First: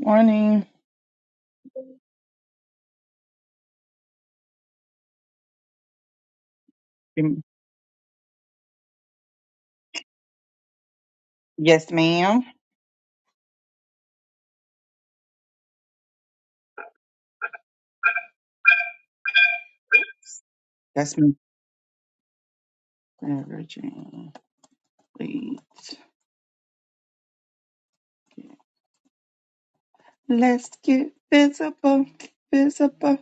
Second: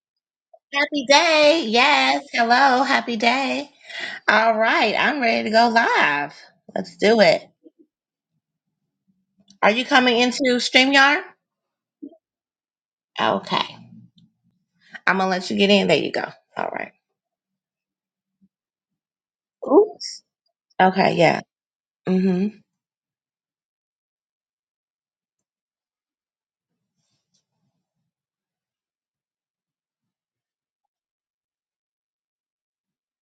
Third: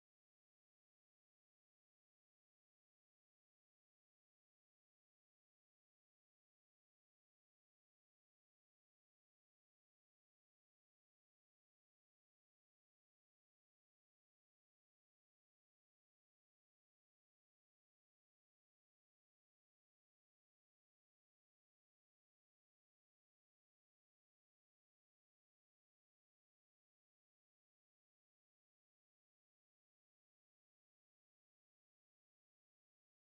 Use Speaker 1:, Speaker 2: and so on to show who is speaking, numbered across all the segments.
Speaker 1: Morning.
Speaker 2: Happy day. Yes. Hello. Happy day. All right. I'm ready to go live. Let's do
Speaker 1: Mm,
Speaker 2: it. Are you coming into StreamYard?
Speaker 1: Yes, ma'am.
Speaker 2: Okay. I'm going to let you get in. There you go. All right. Oops. Okay.
Speaker 1: That's me.
Speaker 2: Yeah. Mm-hmm.
Speaker 1: Sarah Please. Let's get visible. Visible.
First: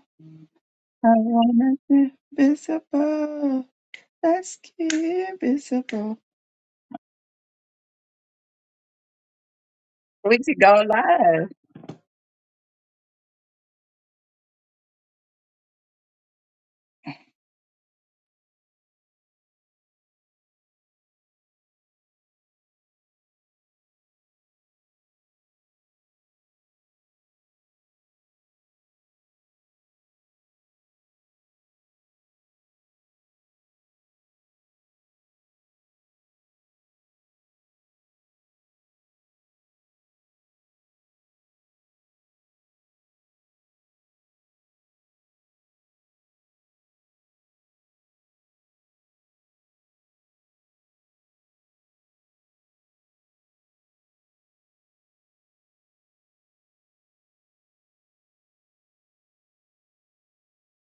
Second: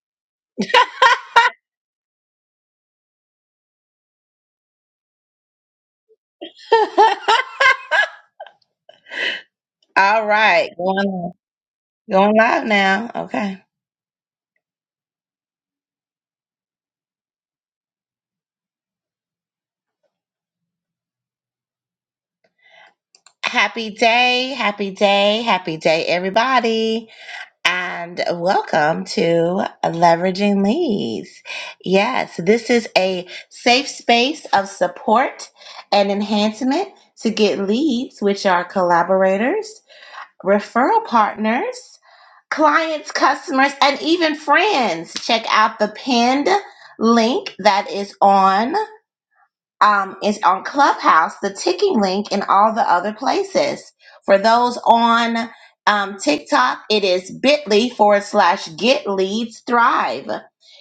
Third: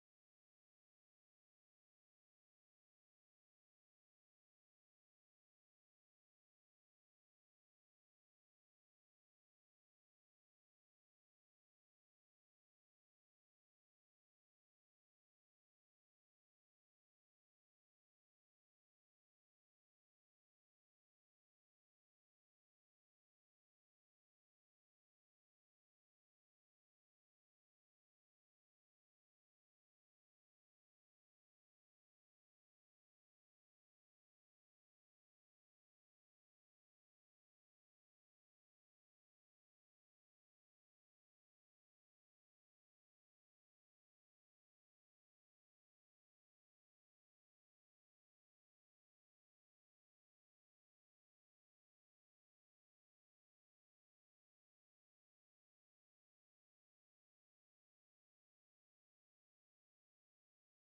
Speaker 1: I wanna get visible. Let's get visible.
Speaker 2: hmm All
Speaker 1: We could
Speaker 2: right.
Speaker 1: go
Speaker 2: Going,
Speaker 1: live.
Speaker 2: going live now. Okay. Happy day. Happy day. Happy day, everybody. and welcome to Leveraging Leads. Yes, this is a safe space of support and enhancement to get leads, which are collaborators, referral partners, clients, customers, and even friends. Check out the pinned link that is on um, is on Clubhouse, the ticking link, and all the other places. For those on um, TikTok, it is bit.ly forward slash get leads thrive.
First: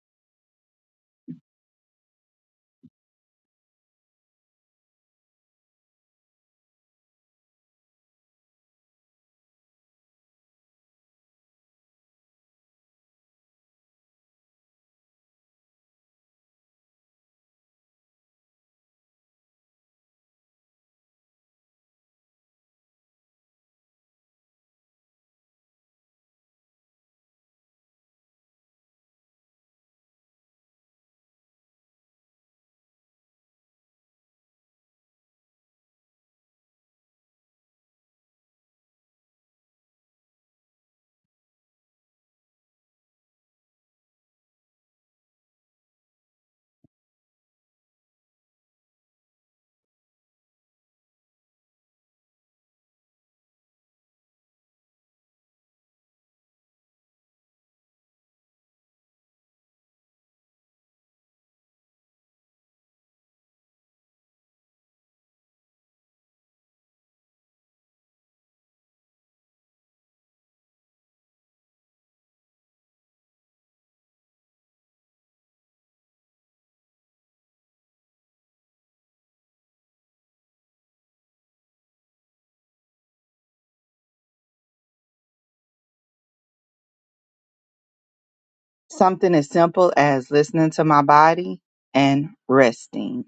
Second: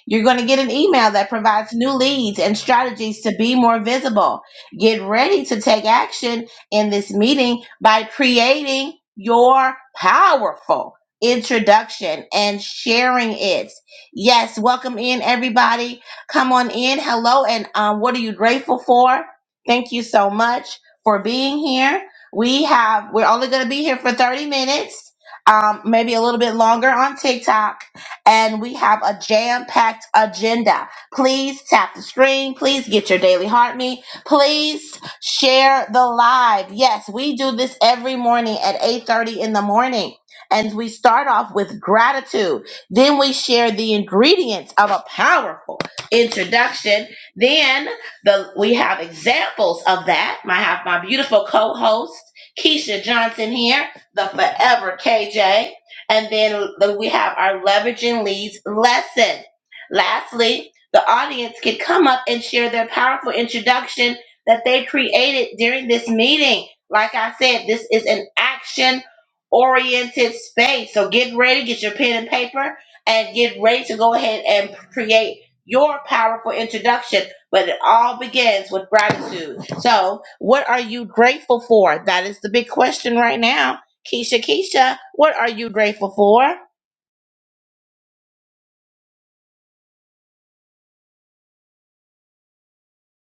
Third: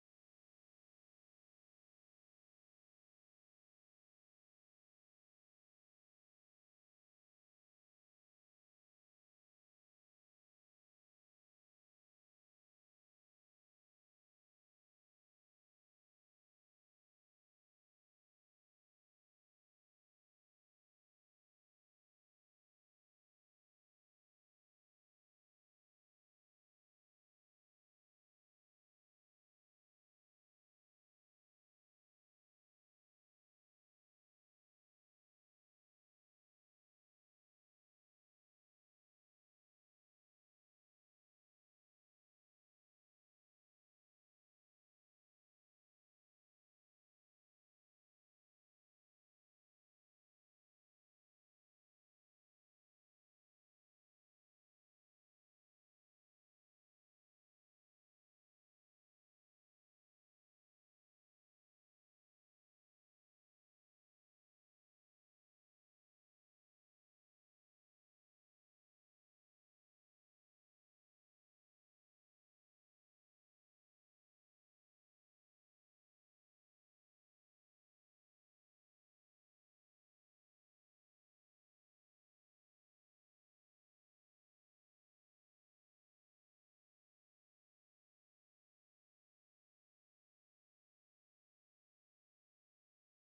Speaker 2: You're going to get an email that provides new leads and strategies to be more visible. Get ready to take action in this meeting by creating your powerful introduction and sharing it. Yes, welcome in everybody Come on in. Hello. And um, what are you grateful for? Thank you so much for being here. We have, we're only going to be here for 30 minutes, um, maybe a little bit longer on TikTok. And we have a jam packed agenda. Please tap the screen. Please get your daily heart meet. Please share the live. Yes, we do this every morning at 8.30 in the morning. And we start off with gratitude. Then we share the ingredients of a powerful introduction. Then the we have examples of that. I have my beautiful co-host Keisha Johnson here, the forever KJ, and then the- we have our leveraging leads lesson. Lastly, the audience can come up and share their powerful introduction that they created during this meeting. Like I said, this is an action oriented space. So get ready, get your pen and paper, and get ready to go ahead and create your powerful introduction, but it all begins with gratitude. So, what are you grateful for? That is the big question right now. Keisha, Keisha, what are you grateful for?
Speaker 1: Something as simple as listening to my body and resting.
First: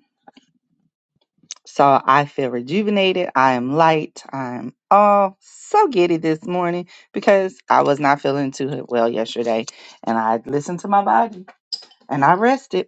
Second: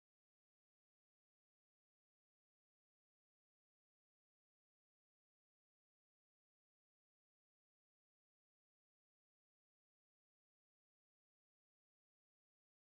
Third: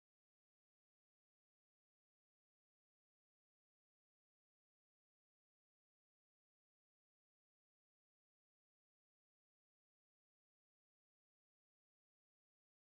Speaker 1: So I feel rejuvenated. I am light. I'm all so giddy this morning because I was not feeling too well yesterday. And I listened to my body And I rested.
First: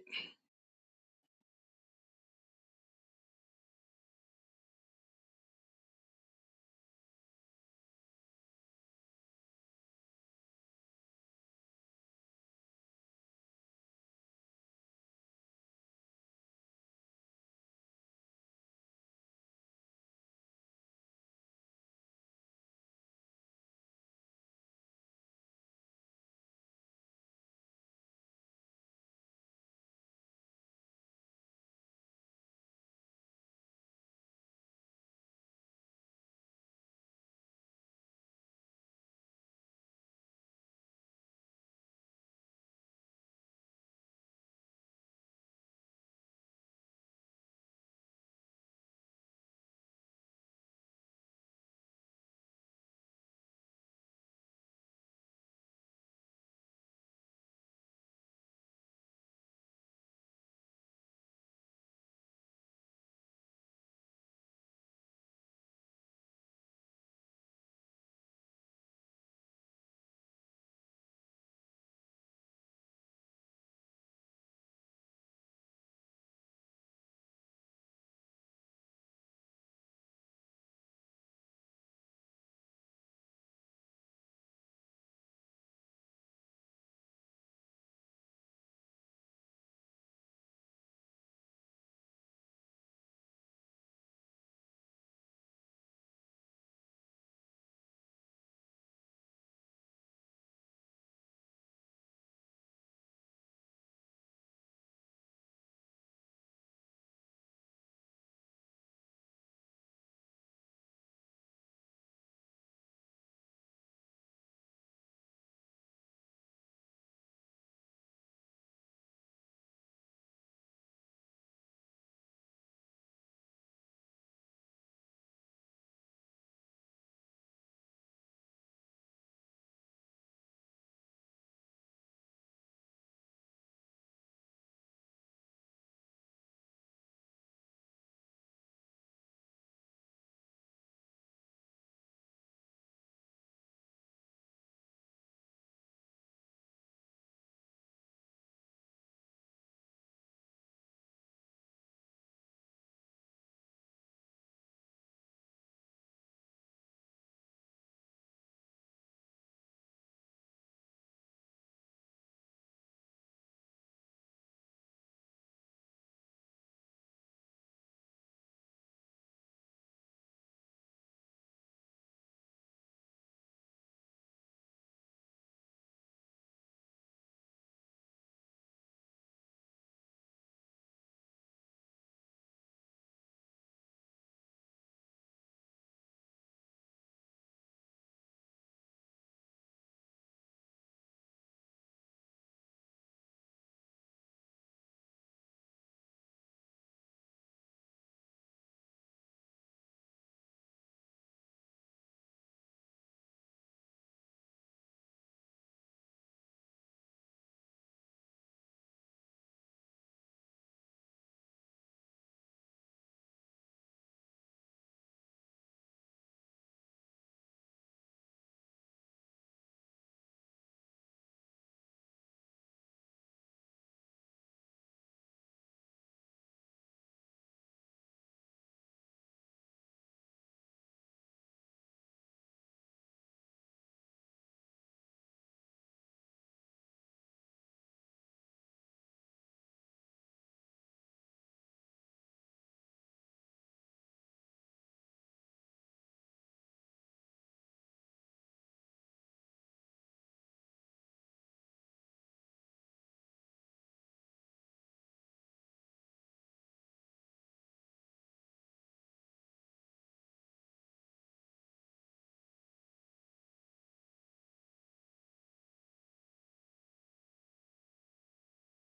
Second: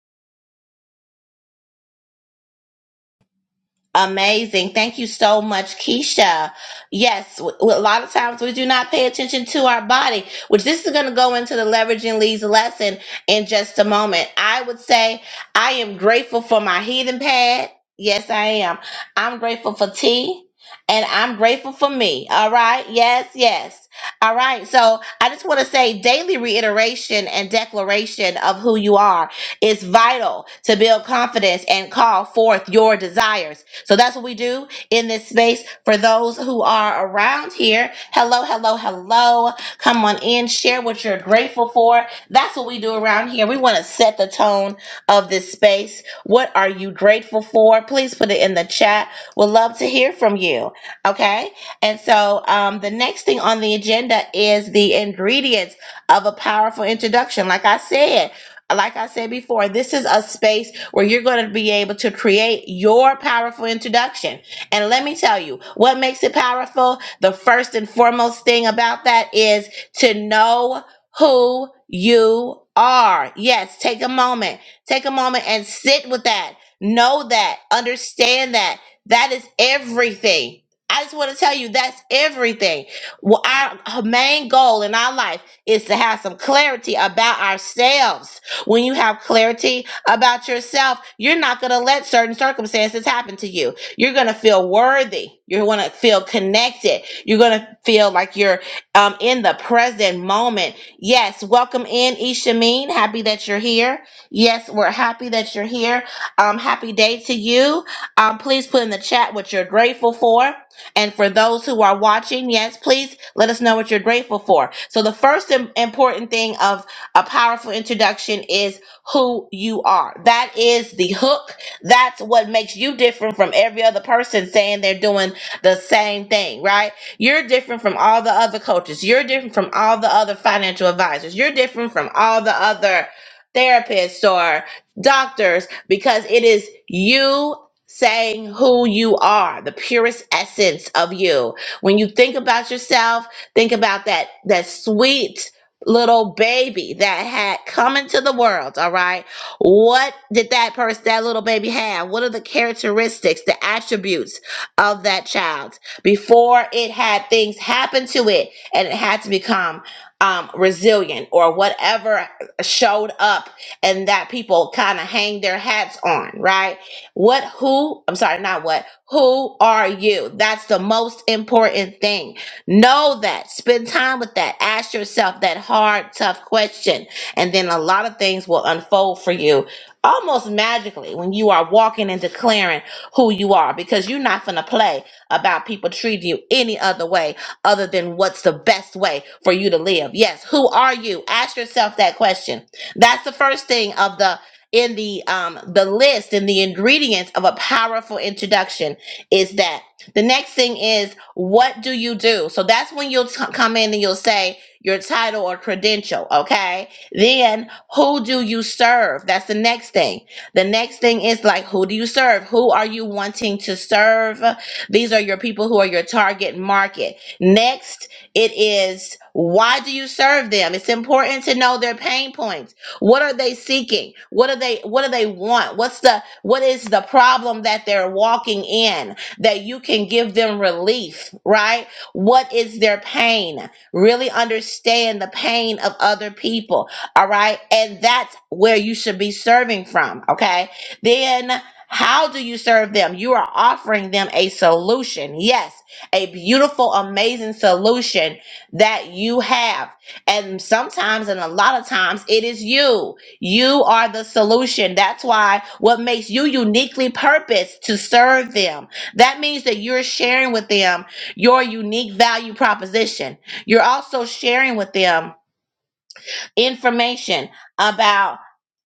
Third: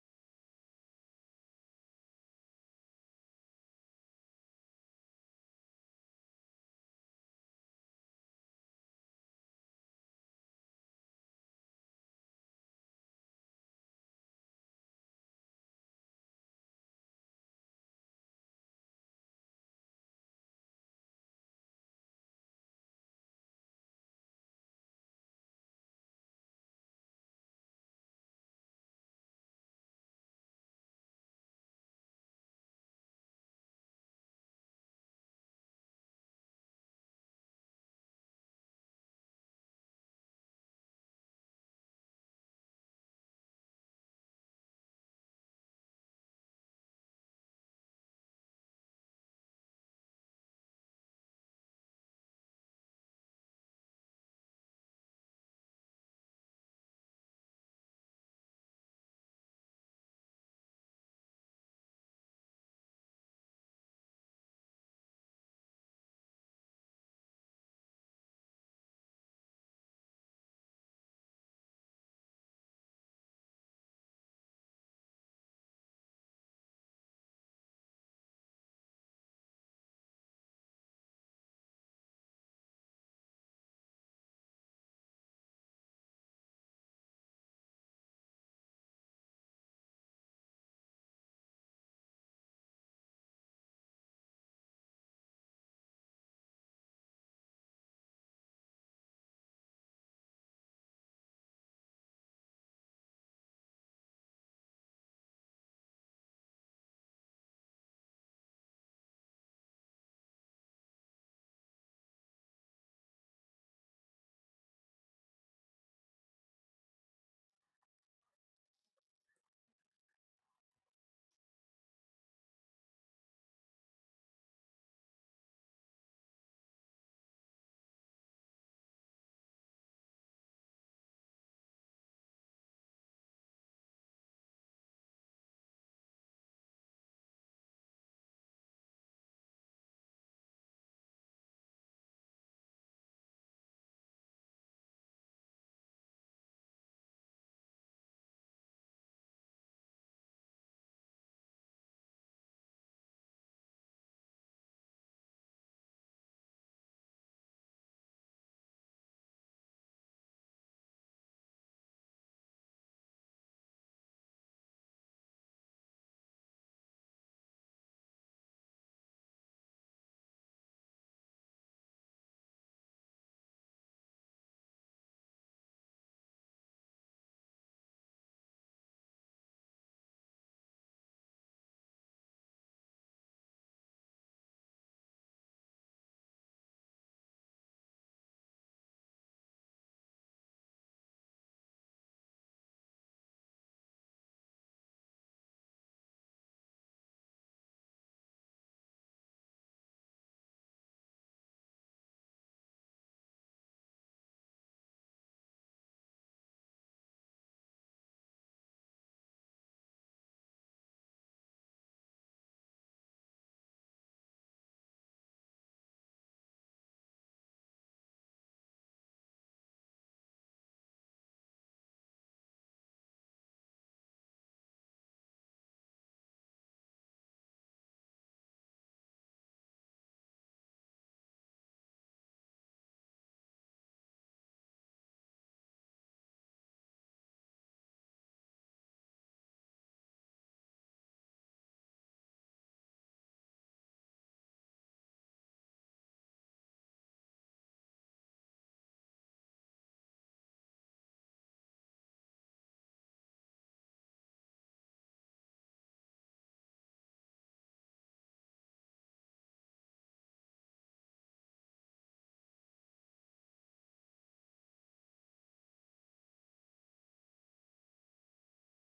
Speaker 2: Amazing. Thank you so much, Keisha. Yes, w- w- a lot of times we do not pay attention to our body, which this is going to go into the leveraging leads lesson in just a moment. I would say I am grateful for my heating pad. Yes, I am. I'm grateful for tea and I'm grateful for me. All right. Yes, yes. All right. So I just want to say daily reiteration and declaration of who you are is vital to build confidence and call forth your desires. So that's what we do in this space. For those who are around here, hello, hello, hello. Come on in, share what you're grateful for. That's what we do around here. We want to set the tone of this space. What are you grateful for? Please put it in the chat. We'd love to hear from you. Okay. And so um, the next thing on the agenda is the ingredients of a powerful introduction. Like I said, like I said before, this is a space where you're going to be able to create your powerful introduction. And let me tell you, what makes it powerful? The first and foremost thing about that is to know who you are. Yes, take a moment. Take a moment and sit with that. Know that. Understand that. That is everything. I just want to tell you that's everything. Well, our main goal in our life is to have some clarity about ourselves when you have clarity about yourself, you're not going to let certain circumstances happen to you. You're going to feel worthy. You're going to feel connected. You're going to feel like you're um, in the present moment. Yes, welcome in, Ishameen. Happy that you're here. Yes, we're happy that you're here. Um, happy day to you. Um, please put in the chat what you're grateful for. And for those who are watching, yes, please let us know what you're grateful for. So the first im- important thing of a powerful introduction is who you are. That is the hook. That's what makes you different from every other person saying they're doing the same thing, right? You're different from all the other coaches. You're different from all the other financial advisors. You're different from all the other therapists or doctors because it is you saying who you are, the purest essence of you. When you think about yourself, think about that that sweet little baby that had come into the world, all right? What did that person, that little baby have? What are the characteristics, the attributes of that child before it had things happen to it and it had to become um, resilient or whatever showed up and that people kind of hang their hats on, right? What, who, I'm sorry, not what, who are you? That's the most important thing Know that. Spend time with that. Ask yourself that hard, tough question. And then a lot of things will unfold for you almost magically when you are walking and declaring who you are because you're not going to play about people treating you any other way other than what's the best way for you to live. Yes, who are you? Ask yourself that question. That's the first thing of the in the um the list and the ingredients of a powerful introduction is that the next thing is, what do you do? So that's when you'll t- come in and you'll say your title or credential, okay? Then, who do you serve? That's the next thing. The next thing is like, who do you serve? Who are you wanting to serve? These are your people who are your target market. Next, it is, why do you serve them? It's important to know their pain points. What are they seeking? What are they what do they want? What's the what is the problem that they're walking in? that you can give them relief, right? What is their pain? Really understand the pain of other people, all right? And that's where you should be serving from, okay? Then how do you serve them? You are offering them a solution. Yes, a beautiful, amazing solution that you have. And sometimes, and a lot of times, it is you. You are the solution. That's why what makes you uniquely purposed to serve them that means that you're sharing with them your unique value proposition. You're also sharing with them information about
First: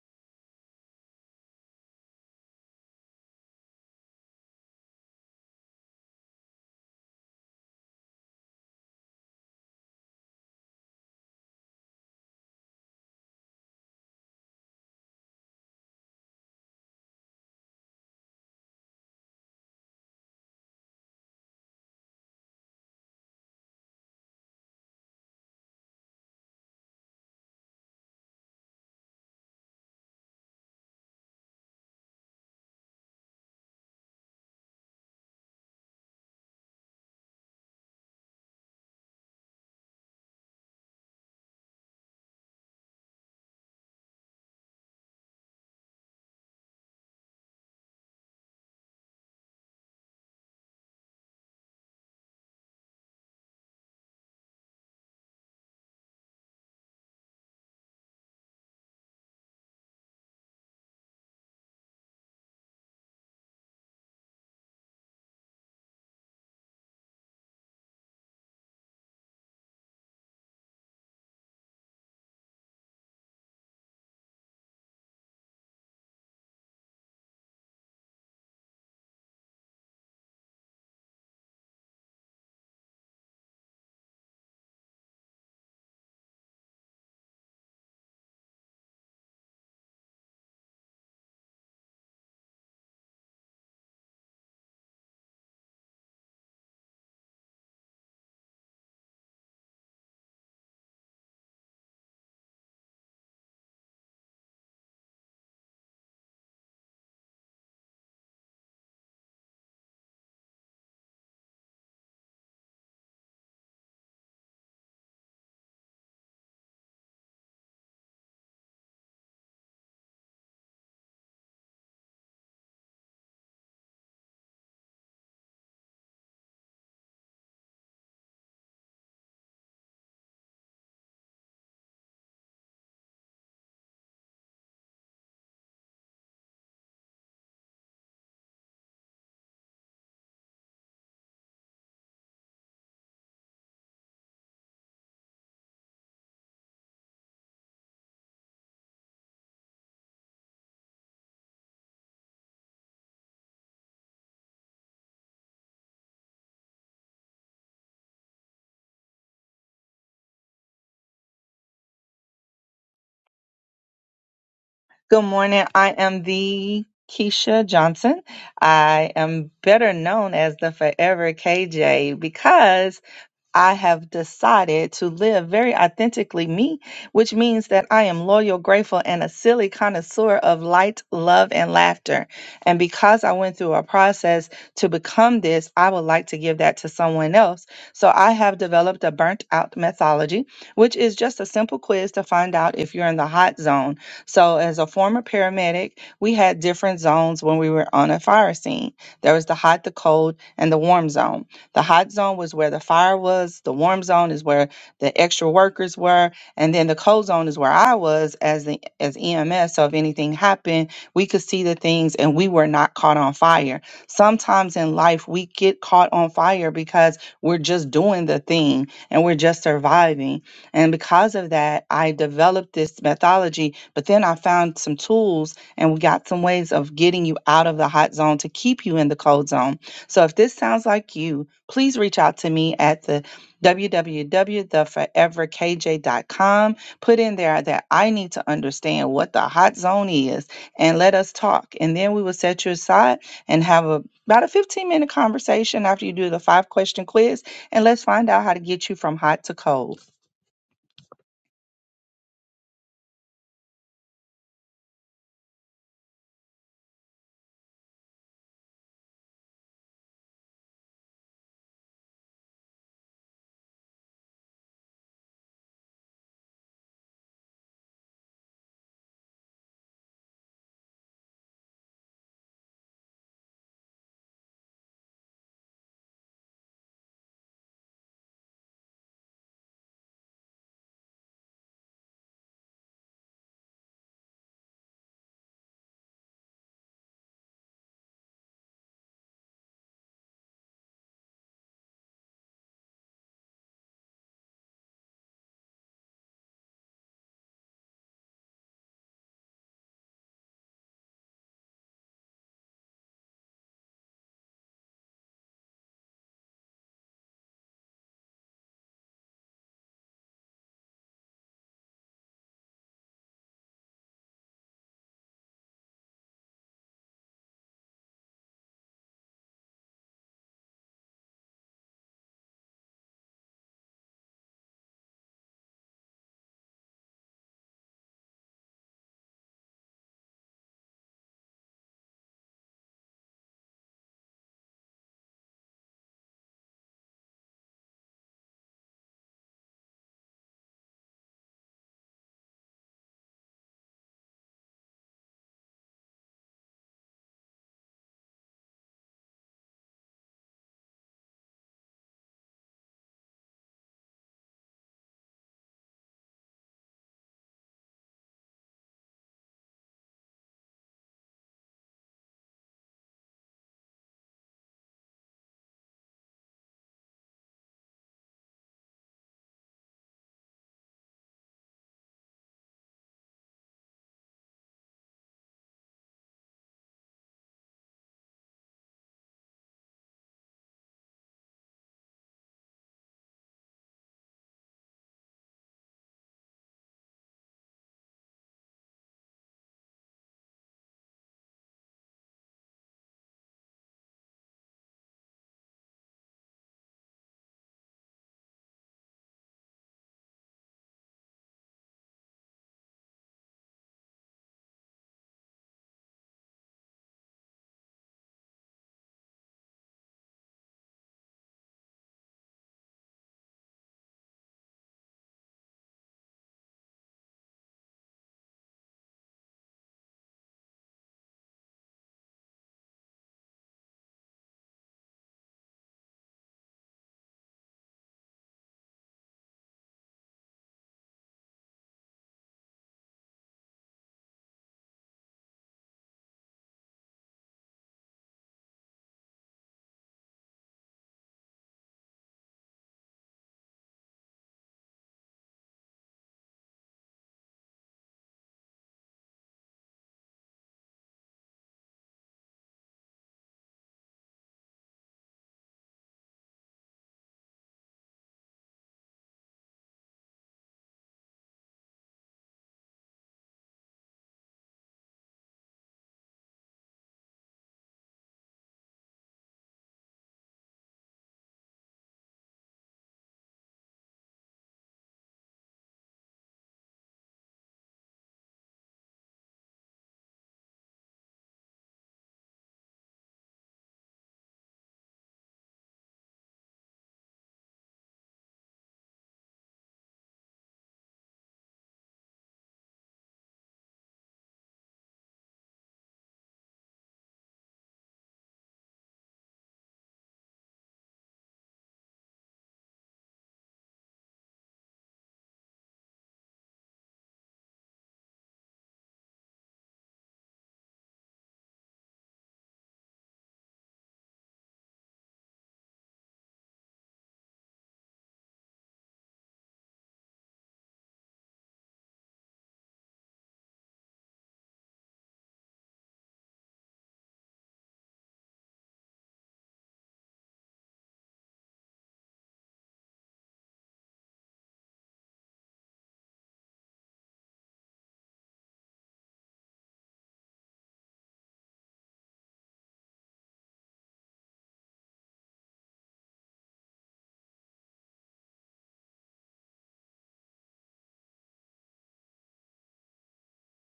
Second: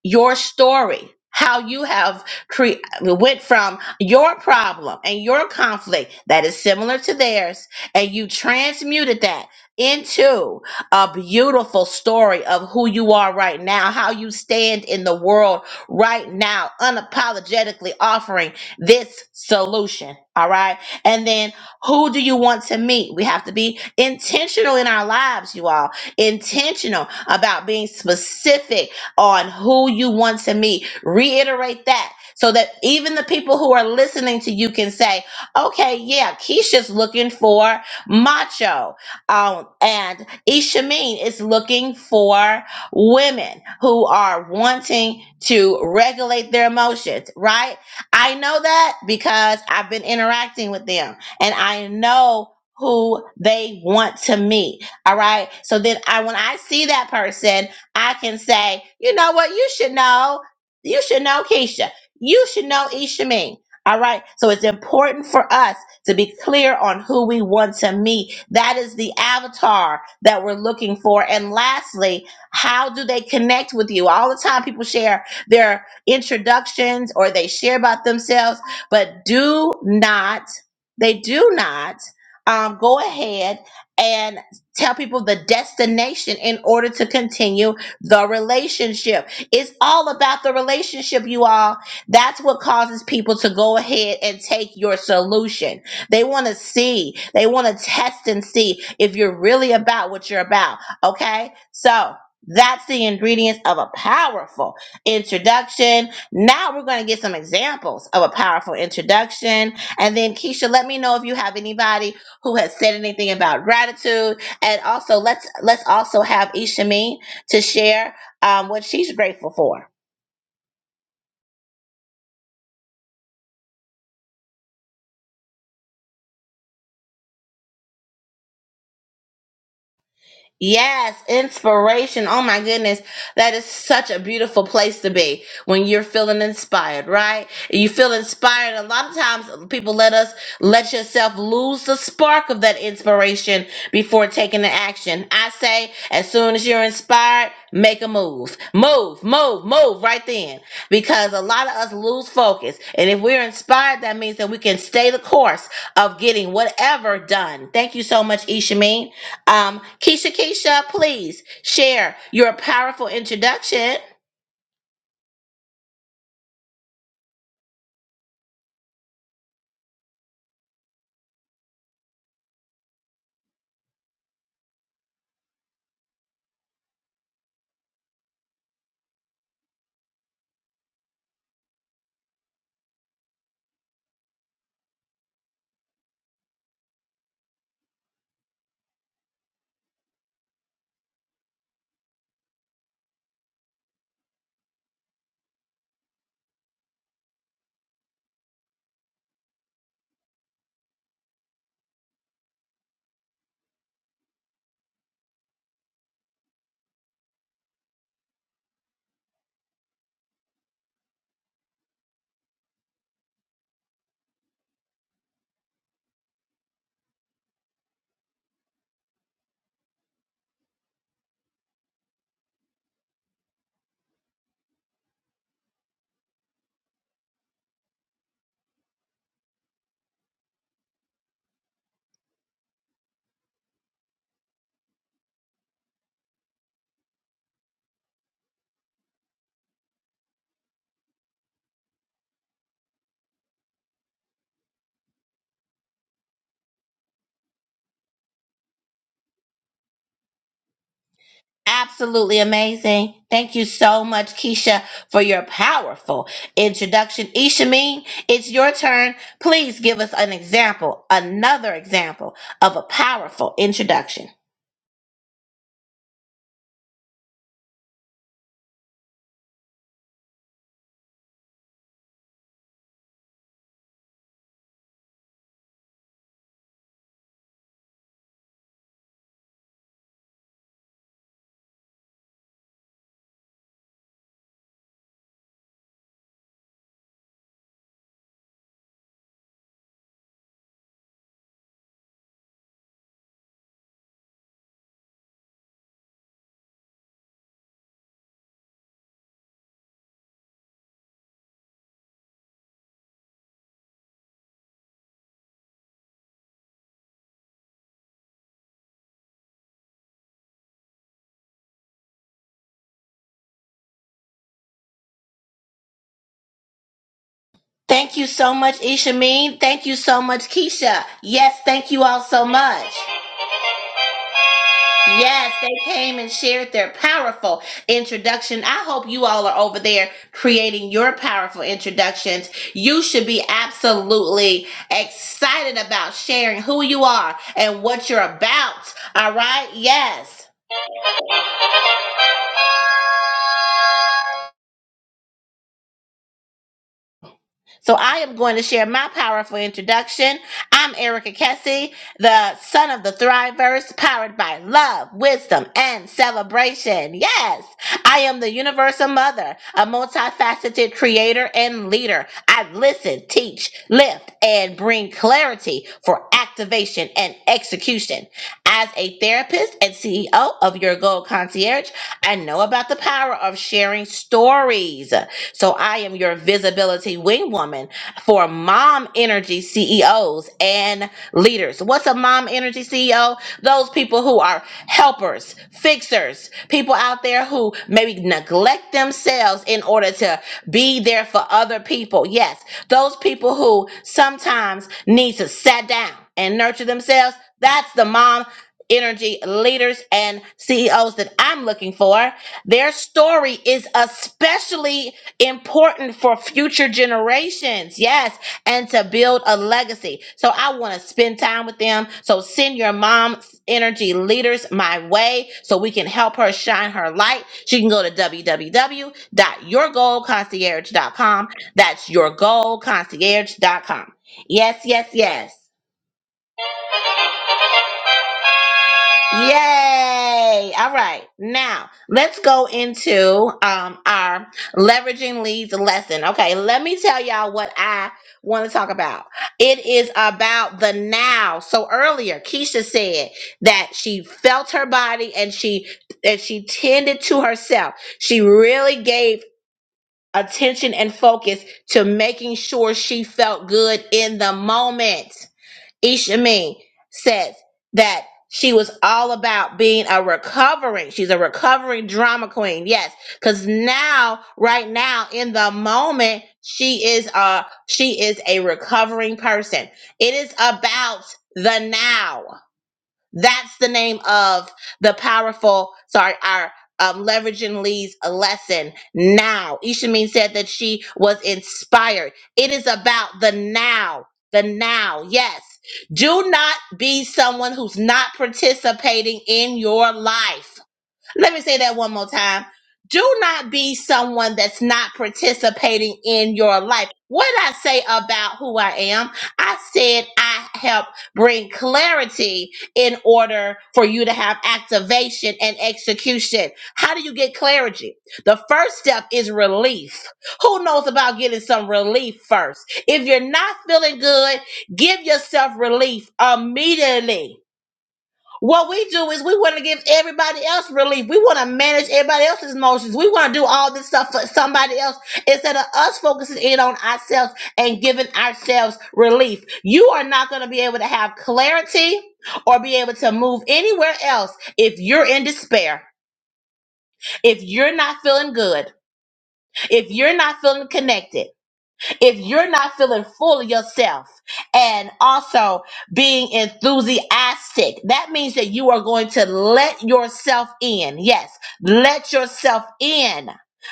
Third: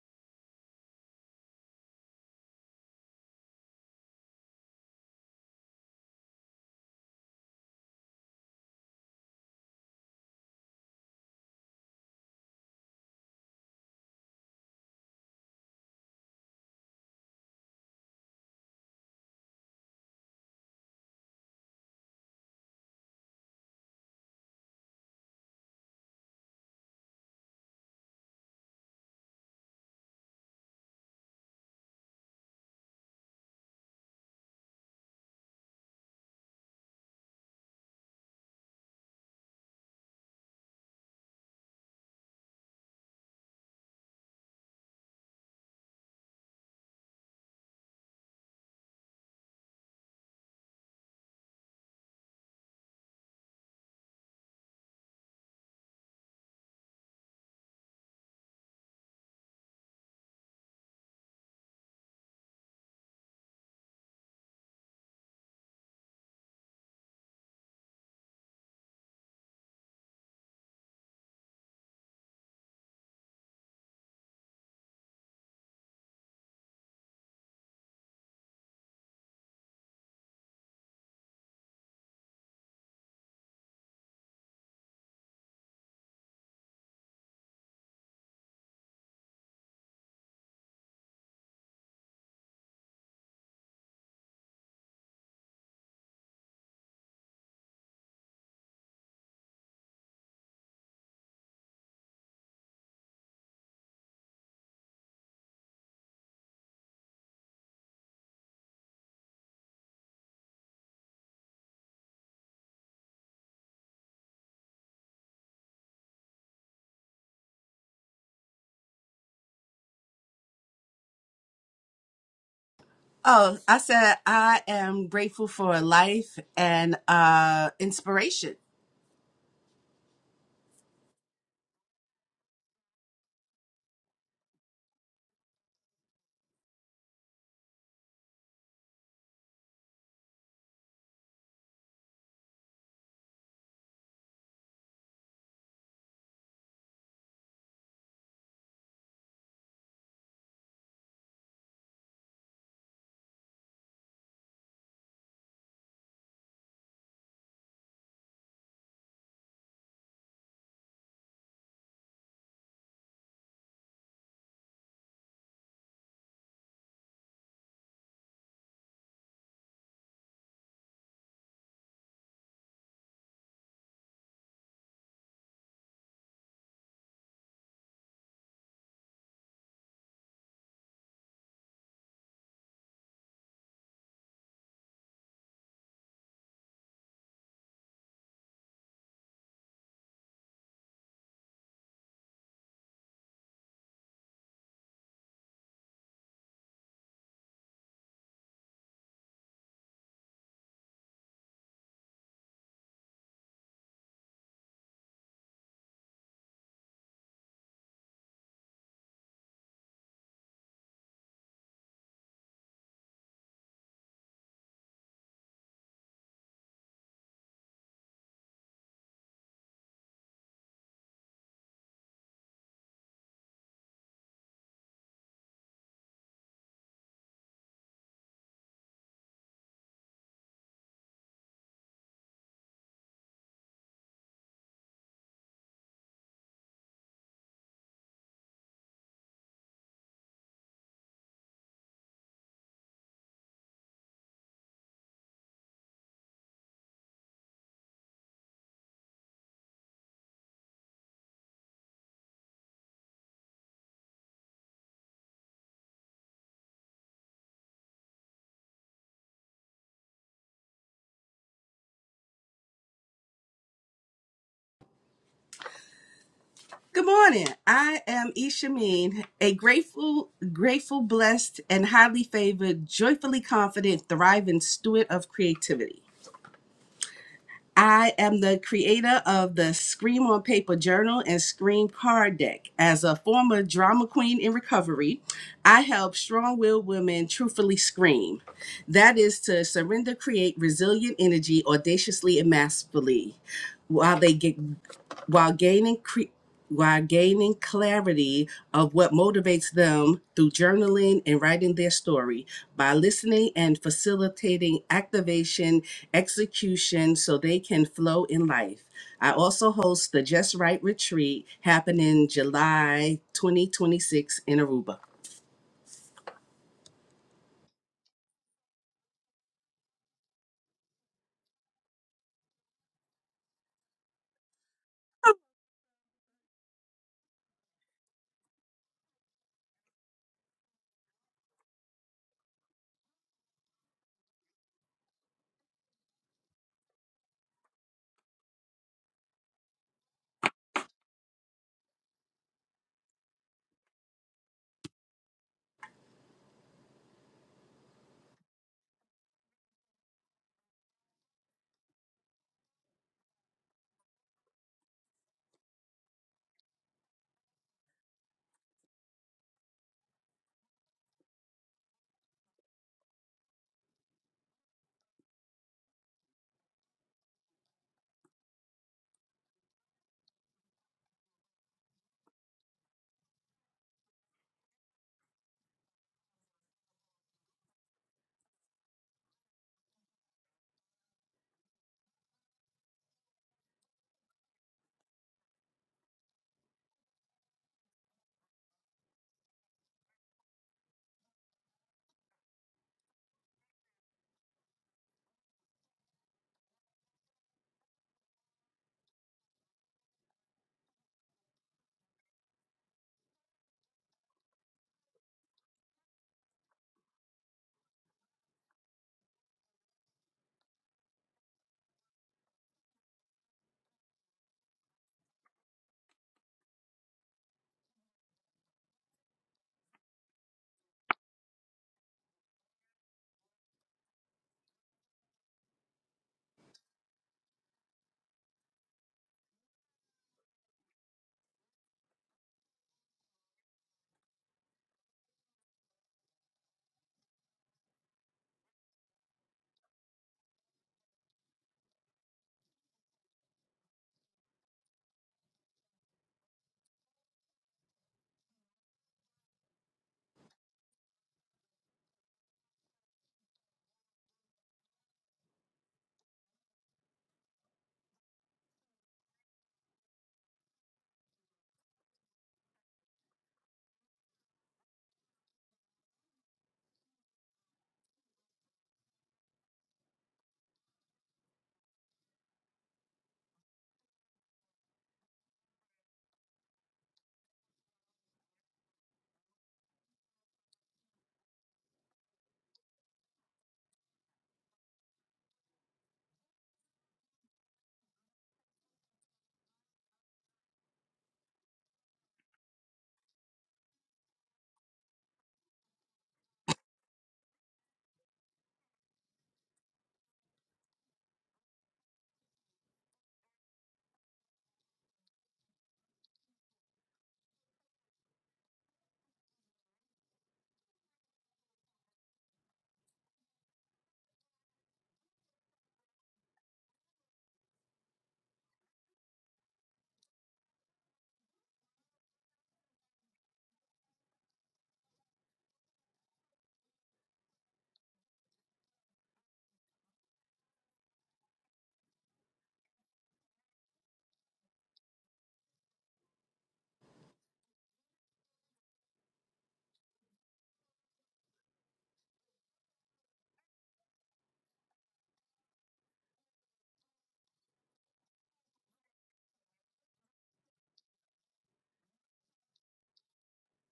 Speaker 2: your story how you have cre- went from your problem and your conflict that is similar to theirs and you transmuted that into a beautiful story of who you are right now how you stand in the world right now unapologetically offering this solution all right and then who do you want to meet we have to be intentional in our lives you all intentional about being specific on who you want to meet. Reiterate that so that even the people who are listening to you can say, okay, yeah, Keisha's looking for macho. Um, and Ishameen is looking for women who are wanting to regulate their emotions, right? I know that because I've been interacting with them and I know who they want to meet. All right. So then I when I see that person, I can say, you know what, you should know. You should know Keisha. You should know Ishameen. All right. So it's important for us to be clear on who we want to meet. That is the avatar that we're looking for. And lastly, how do they connect with you? All the time people share their introductions or they share about themselves, but do not, they do not um, go ahead and tell people the destination in order to continue the relationship. It's all about the relationship, you all. That's what causes people to go ahead and take your solution. They want to see, they want to test and see if you're really about what you're about. Okay? So, that's the ingredients of a powerful introduction. Now we're going to get some examples of a powerful introduction. And then, Keisha, let me know if you have anybody who has said anything about gratitude and also let's let's also have Ishami to share um, what she's grateful for.
Speaker 3: Oh, I said I am grateful for life and uh, inspiration.
Speaker 2: Yes, inspiration. Oh my goodness. That is such a beautiful place to be when you're feeling inspired, right? You feel inspired. A lot of times people let us let yourself lose the spark of that inspiration before taking the action. I say, as soon as you're inspired, make a move. Move, move, move right then. Because a lot of us lose focus. And if we're inspired, that means that we can stay the course of getting whatever done. Thank you so much, Ishameen. Um, Keisha, Keisha, please share your powerful introduction.
Speaker 1: Good morning. I am the Keisha Johnson. I am better known as the Forever KJ because I have decided to live very authentically me, which means that I am loyal, grateful, and a silly connoisseur of light, love, and laughter. And because I went through a process to become this, I would like to give that to someone else. So I have developed a burnt out methodology, which is just a simple quiz to find out if you're in the hot zone. So, as a former paramedic, we had different zones when we were on a fire scene there was the hot, the cold, and the warm zone. The hot zone was where the fire was, the warm zone is where the extra workers were, and then the cold zone is where I was as the as EMS. So if anything happened, we could see the things and we were not caught on fire. Sometimes in life we get caught on fire because we're just doing the thing and we're just surviving. And because of that, I developed this methodology, but then I found some tools and we got some ways of getting you out of the hot zone to keep you in the cold zone. So if this sounds like you, please reach out to me at the www.theforeverkj.com. Put in there that I need to understand what the hot zone is and let us talk. And then we will set you aside and have a, about a 15 minute conversation after you do the five question quiz. And let's find out how to get you from hot to cold.
Speaker 2: Absolutely amazing. Thank you so much, Keisha, for your powerful introduction. Ishameen, it's your turn. Please give us an example, another example of a powerful introduction.
Speaker 3: Good morning. I am Ishameen, a grateful, grateful, blessed, and highly favored, joyfully confident, thriving steward of creativity. I am the creator of the Scream on Paper Journal and Scream Card Deck. As a former drama queen in recovery, I help strong willed women truthfully scream. That is to surrender, create resilient energy audaciously and masterfully. While they get while gaining cre- while gaining clarity of what motivates them through journaling and writing their story by listening and facilitating activation execution so they can flow in life i also host the just right retreat happening july 2026 in aruba
Speaker 2: Thank you so much, Ishameen. Thank you so much, Keisha. Yes, thank you all so much. Yes, they came and shared their powerful introduction. I hope you all are over there creating your powerful introductions. You should be absolutely excited about sharing who you are and what you're about. All right? Yes. So I am going to share my powerful introduction. I'm Erica Kessie, the son of the Thriverse, powered by love, wisdom, and celebration. Yes, I am the universal mother, a multifaceted creator and leader. I listen, teach, lift, and bring clarity for activation and execution. As a therapist and CEO of Your Gold Concierge, I know about the power of sharing stories. So I am your visibility wing woman for mom energy CEOs and leaders. What's a mom energy CEO? Those people who are helpers, fixers, people out there who maybe neglect themselves in order to be there for other people. Yes, those people who sometimes need to sit down and nurture themselves. That's the mom energy leaders and CEOs that I'm looking for. Their story is especially important for future generations. Yes, and to build a legacy. So I want to spend time with them. So send your mom's energy leaders my way so we can help her shine her light. She can go to www.yourgoalconcierge.com. That's yourgoalconcierge.com. Yes, yes, yes. Yay! All right, now let's go into um, our leveraging leads lesson. Okay, let me tell y'all what I want to talk about. It is about the now. So earlier, Keisha said that she felt her body and she and she tended to herself. She really gave attention and focus to making sure she felt good in the moment. Isha Mee says that she was all about being a recovering. She's a recovering drama queen. Yes, because now, right now, in the moment, she is a she is a recovering person. It is about the now. That's the name of the powerful, sorry, our um, leveraging Lee's lesson now. Ishamin said that she was inspired. It is about the now, the now. Yes. Do not be someone who's not participating in your life. Let me say that one more time. Do not be someone that's not participating in your life. What did I say about who I am, I said I help bring clarity in order for you to have activation and execution. How do you get clarity? The first step is relief. Who knows about getting some relief first? If you're not feeling good, give yourself relief immediately what we do is we want to give everybody else relief. We want to manage everybody else's emotions. We want to do all this stuff for somebody else instead of us focusing in on ourselves and giving ourselves relief. You are not going to be able to have clarity or be able to move anywhere else if you're in despair, if you're not feeling good, if you're not feeling connected if you're not feeling full of yourself and also being enthusiastic, that means that you are going to let yourself in. Yes, let yourself in.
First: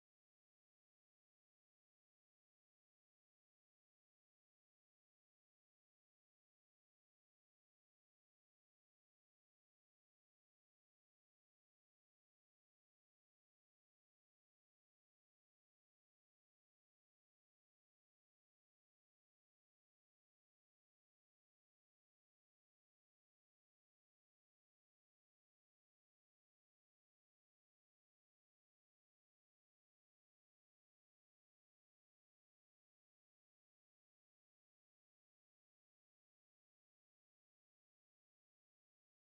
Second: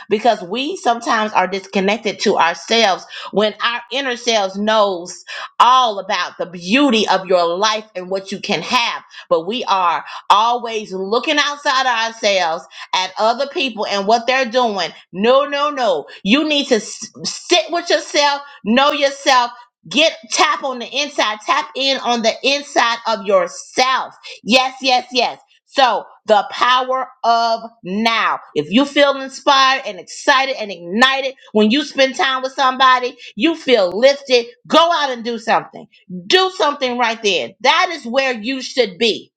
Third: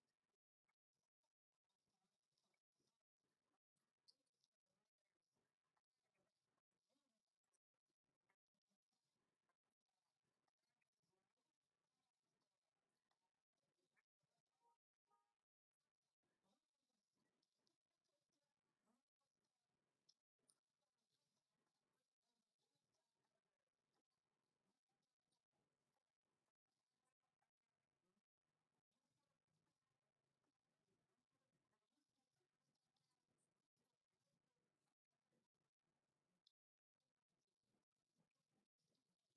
Speaker 2: Because we sometimes are disconnected to ourselves when our inner selves knows all about the beauty of your life and what you can have. But we are always looking outside of ourselves at other people and what they're doing. No, no, no. You need to s- sit with yourself, know yourself, get tap on the inside, tap in on the inside of yourself. Yes, yes, yes. So, the power of now. If you feel inspired and excited and ignited when you spend time with somebody, you feel lifted, go out and do something. Do something right there. That is where you should be